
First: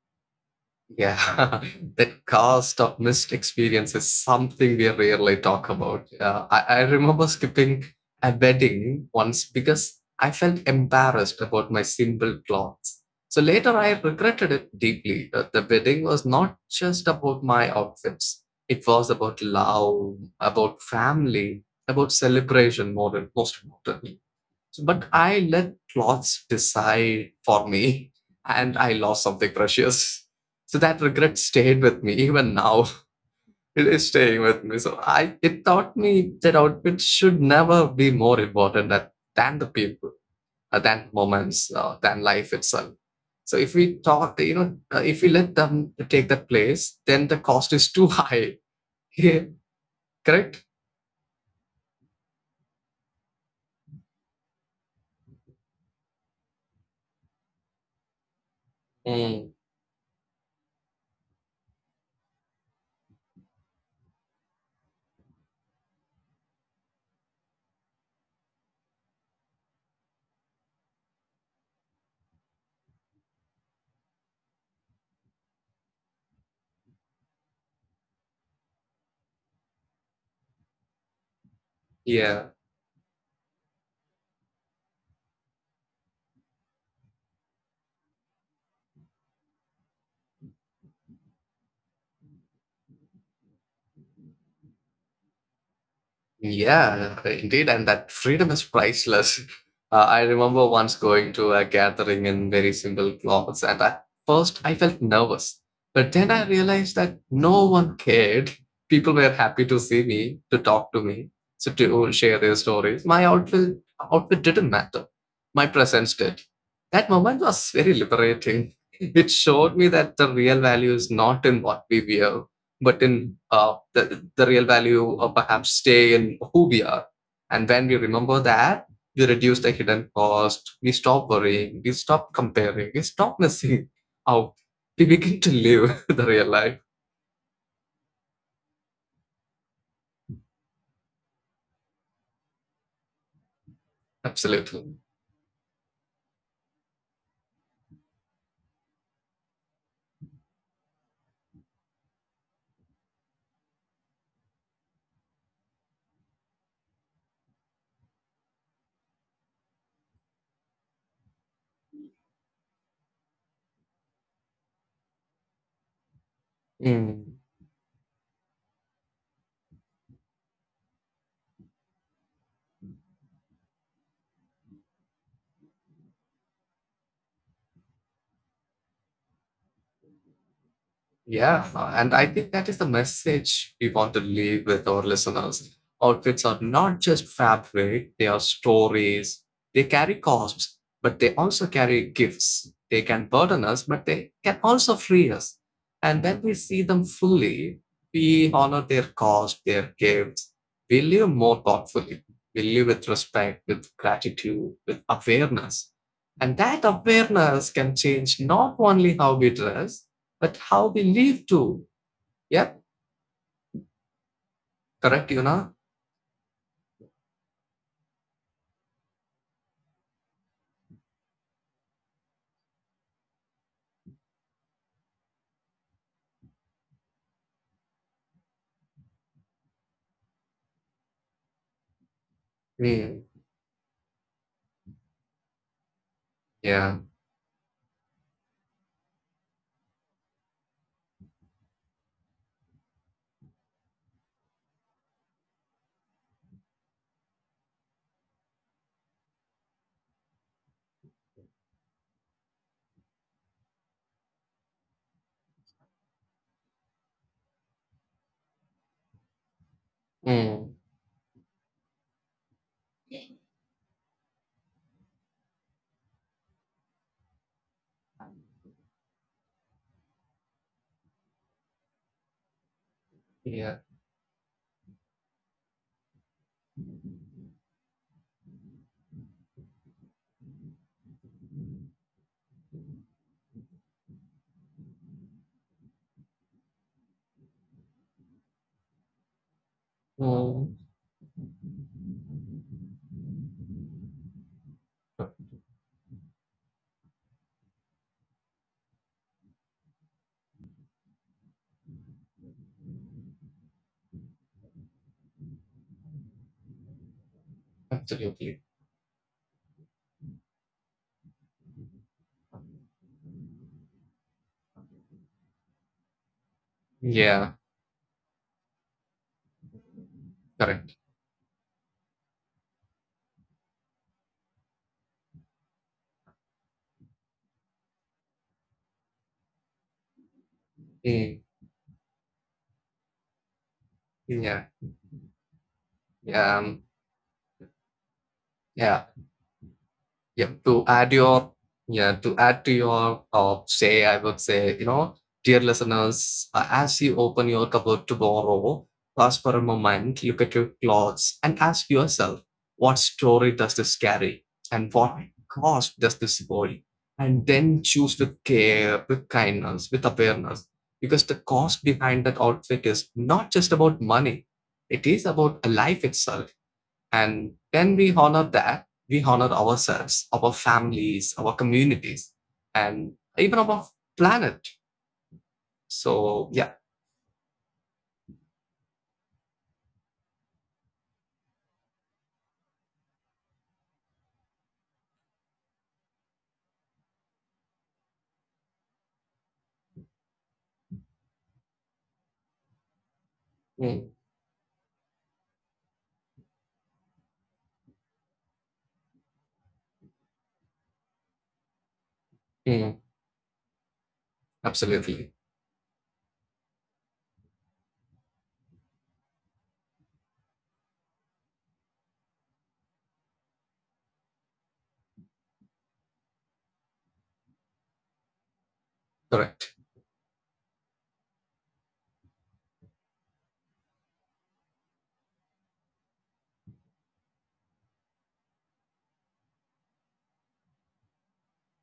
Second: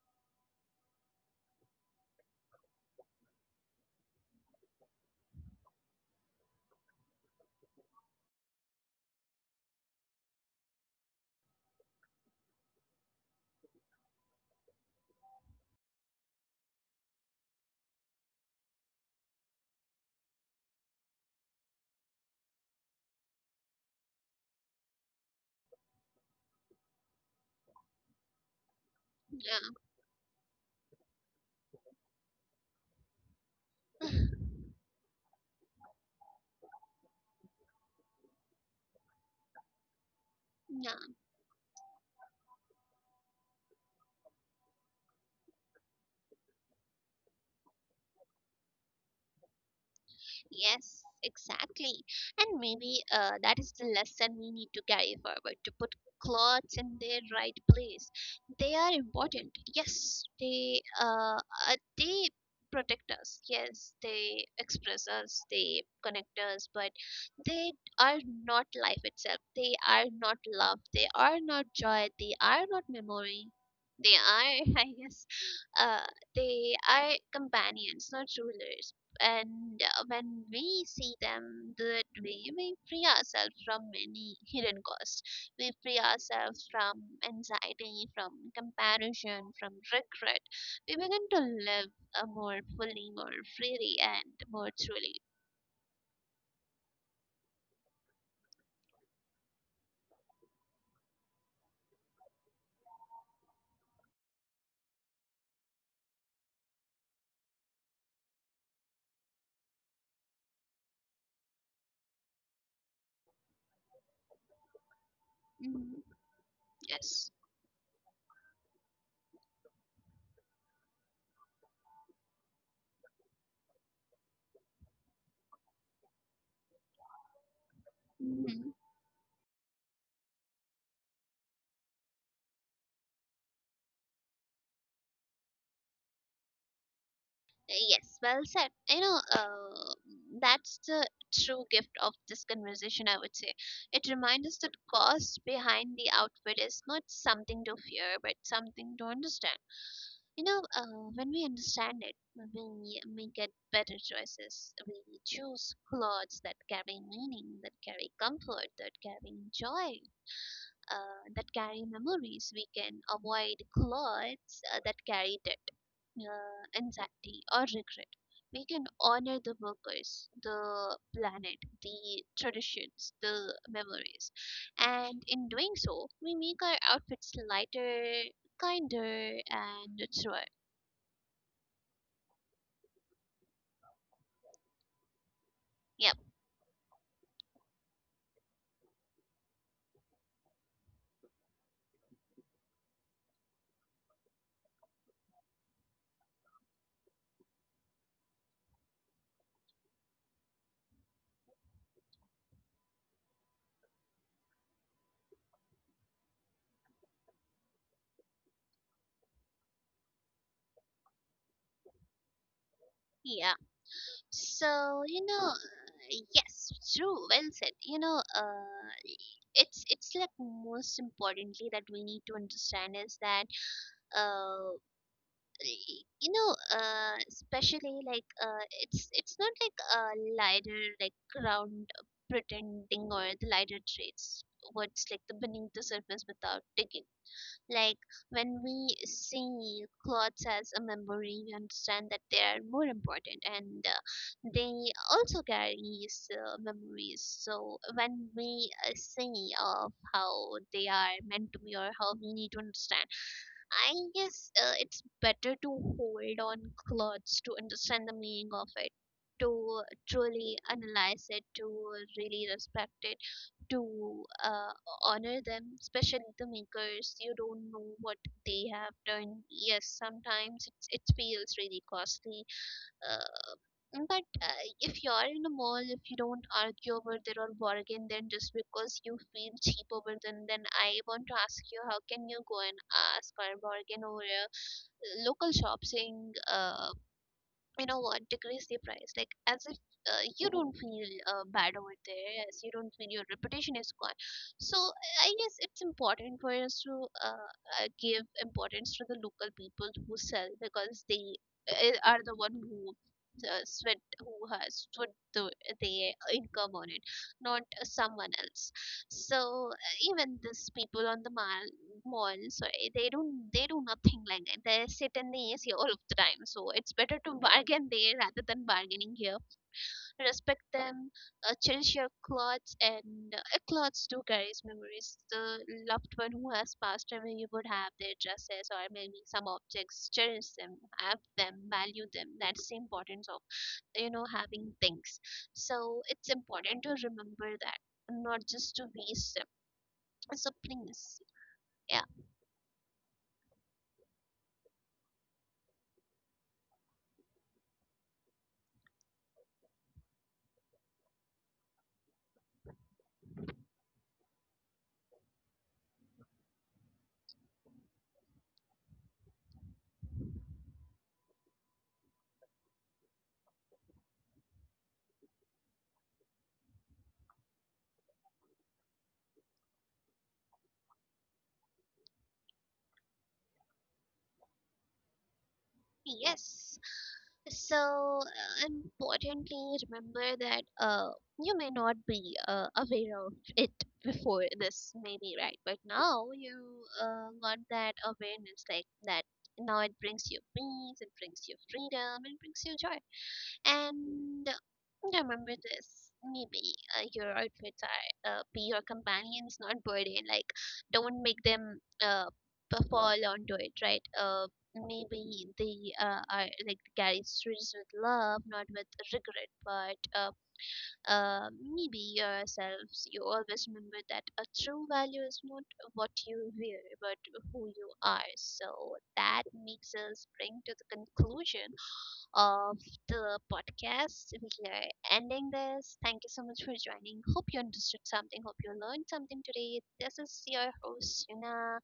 Speaker 2: Yeah. The cost of missed experience is something we rarely talk about. I remember skipping a wedding once because I felt embarrassed about my simple clothes. So later I regretted it deeply. The wedding was not just about my outfits, it was about love, about family, about celebration more than most important. So, but I let clothes decide for me, and I lost something precious. So that regret stayed with me even now. It is staying with me. So I it taught me that outfits should never be more important than the people,
Speaker 1: Yeah.
Speaker 2: than moments, than life itself. So if we talk, you know, if we let them take that place, then the cost is too high. Yeah, correct?
Speaker 1: Yes, exactly. And maybe that is the lesson we need to carry forward, to put clothes in their right place. They are
Speaker 2: Mm.
Speaker 1: important. Yes, they protect us. Yes, they express us. They connect us. But they are not life itself. They are not love. They are not joy. They are not memory. They are, I guess, uh, they are companions, not rulers. And when we see them do it,
Speaker 2: Yeah.
Speaker 1: we free ourselves from many hidden costs. We free ourselves from anxiety, from comparison, from regret. We begin to live more fully, more freely, and more truly.
Speaker 2: Yeah, indeed, and that freedom is priceless. I remember once going to a gathering in very simple clothes, and at first I felt nervous. But then I realized that no one cared. People were happy to see me, to talk to me, so to share their stories. My outfit didn't matter. My
Speaker 1: Mhm.
Speaker 2: presence did. That
Speaker 1: Yes.
Speaker 2: moment was very liberating. It showed me that the real value is not in what we wear, but in the real value or perhaps stay in who we are. And when we remember
Speaker 1: Mm-hmm.
Speaker 2: that, we reduce the hidden cost, we stop worrying, we stop comparing, we stop missing out. We begin to live the real life.
Speaker 1: Yes, well said. You know, that's the true gift of this conversation, I would say. It reminds us that
Speaker 2: Absolutely.
Speaker 1: cost behind the outfit is not something to fear, but something to understand. You know, when we understand it, we get better choices. We choose clothes that carry meaning, that carry comfort, that carry joy, that carry memories. We can avoid clothes that carry debt,
Speaker 2: Mm.
Speaker 1: anxiety, or regret. We can honor the workers, the planet, the traditions, the memories. And in doing so, we make our outfits lighter, kinder, and truer.
Speaker 2: Yeah, and I think that is the message we want to leave with our listeners.
Speaker 1: Yep,
Speaker 2: Outfits are not just fabric, they are stories. They carry costs, but they also carry gifts. They can burden us, but they can also free us. And when we see them fully, we honor their cost, their gifts. We live more thoughtfully. We live with respect, with gratitude, with awareness. And that awareness can change not only how we dress, but how we live too. Yeah,
Speaker 1: yeah. So, you
Speaker 2: correct, you
Speaker 1: know,
Speaker 2: know.
Speaker 1: yes, true, well said. You know, it's like most importantly that we need to understand is that uh. Especially like it's not like a lighter like ground pretending or
Speaker 2: Mm,
Speaker 1: the lighter traits, what's like the beneath the surface without
Speaker 2: yeah.
Speaker 1: digging. Like when we see clothes as a memory, we understand that they are more important, and they also carry memories. So when we see of how they are meant to be or how we need to understand, I guess it's better to hold on clothes to understand the meaning of it, to truly
Speaker 2: Mm,
Speaker 1: analyze it, to really respect it, to honor them, especially the makers. You don't know what they have done. Yes, sometimes it feels really costly. Uh,
Speaker 2: yeah.
Speaker 1: but if you're in a mall, if you don't argue over there or bargain, then just because you feel cheap over them, then I want to ask you, how can you go and ask or bargain over a local shop, saying, you know, what, decrease the price, like as if you don't
Speaker 2: Mm,
Speaker 1: feel bad over there, as you don't feel your reputation is gone. So I guess it's important for us to uh, give importance to the local people who sell, because they are the one who sweat, who has put their income on it, not someone
Speaker 2: absolutely.
Speaker 1: else. So even these people on the mall, sorry, they do nothing like that. They sit in the AC all of the time. So it's better to
Speaker 2: Yeah,
Speaker 1: bargain there rather than bargaining here. Respect
Speaker 2: correct.
Speaker 1: them, cherish your clothes, and clothes do carries memories. The loved one who has passed away, you would have their dresses or maybe some objects. Cherish them, have
Speaker 2: Mm,
Speaker 1: them, value them. That's the importance of, you know,
Speaker 2: yeah.
Speaker 1: having things. So it's
Speaker 2: Yeah.
Speaker 1: important to remember that, not just to
Speaker 2: Yeah.
Speaker 1: waste them.
Speaker 2: yeah
Speaker 1: So
Speaker 2: to add
Speaker 1: please.
Speaker 2: your
Speaker 1: Yeah.
Speaker 2: yeah to add to your say, I would say, you know, dear listeners, as you open your cupboard tomorrow, pause for a moment, look at your clothes and ask yourself, what story does this carry, and what cost does this hold? And then choose with care, with kindness, with awareness, because the cost behind that outfit is not just about money, it is about a life itself. And when we honor that, we honor ourselves, our families, our communities, and even our planet. So, yeah.
Speaker 1: Yes. So importantly, remember that you may not be aware of it before this, maybe right, but now you got that awareness, like that. Now it brings you peace, it brings you freedom, it brings you joy.
Speaker 2: Mm.
Speaker 1: And remember this. Maybe your outfits are be your companions, not burden. Like, don't make them
Speaker 2: Mm,
Speaker 1: fall onto it, right?
Speaker 2: absolutely.
Speaker 1: Maybe they are like carry stories with love, not with regret. But maybe yourselves, you always remember that a true value is not what you wear, but who you are. So that
Speaker 2: Correct.
Speaker 1: makes us bring to the conclusion of the podcast. We are ending this. Thank you so much for joining. Hope you understood something. Hope you learned something today. This is your host, Yuna,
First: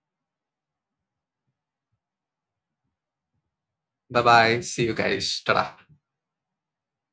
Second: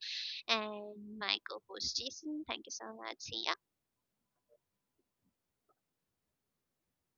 Speaker 1: and my co host, Jason. Thank you so much. See ya.
Speaker 2: Bye bye. See you guys. Ta.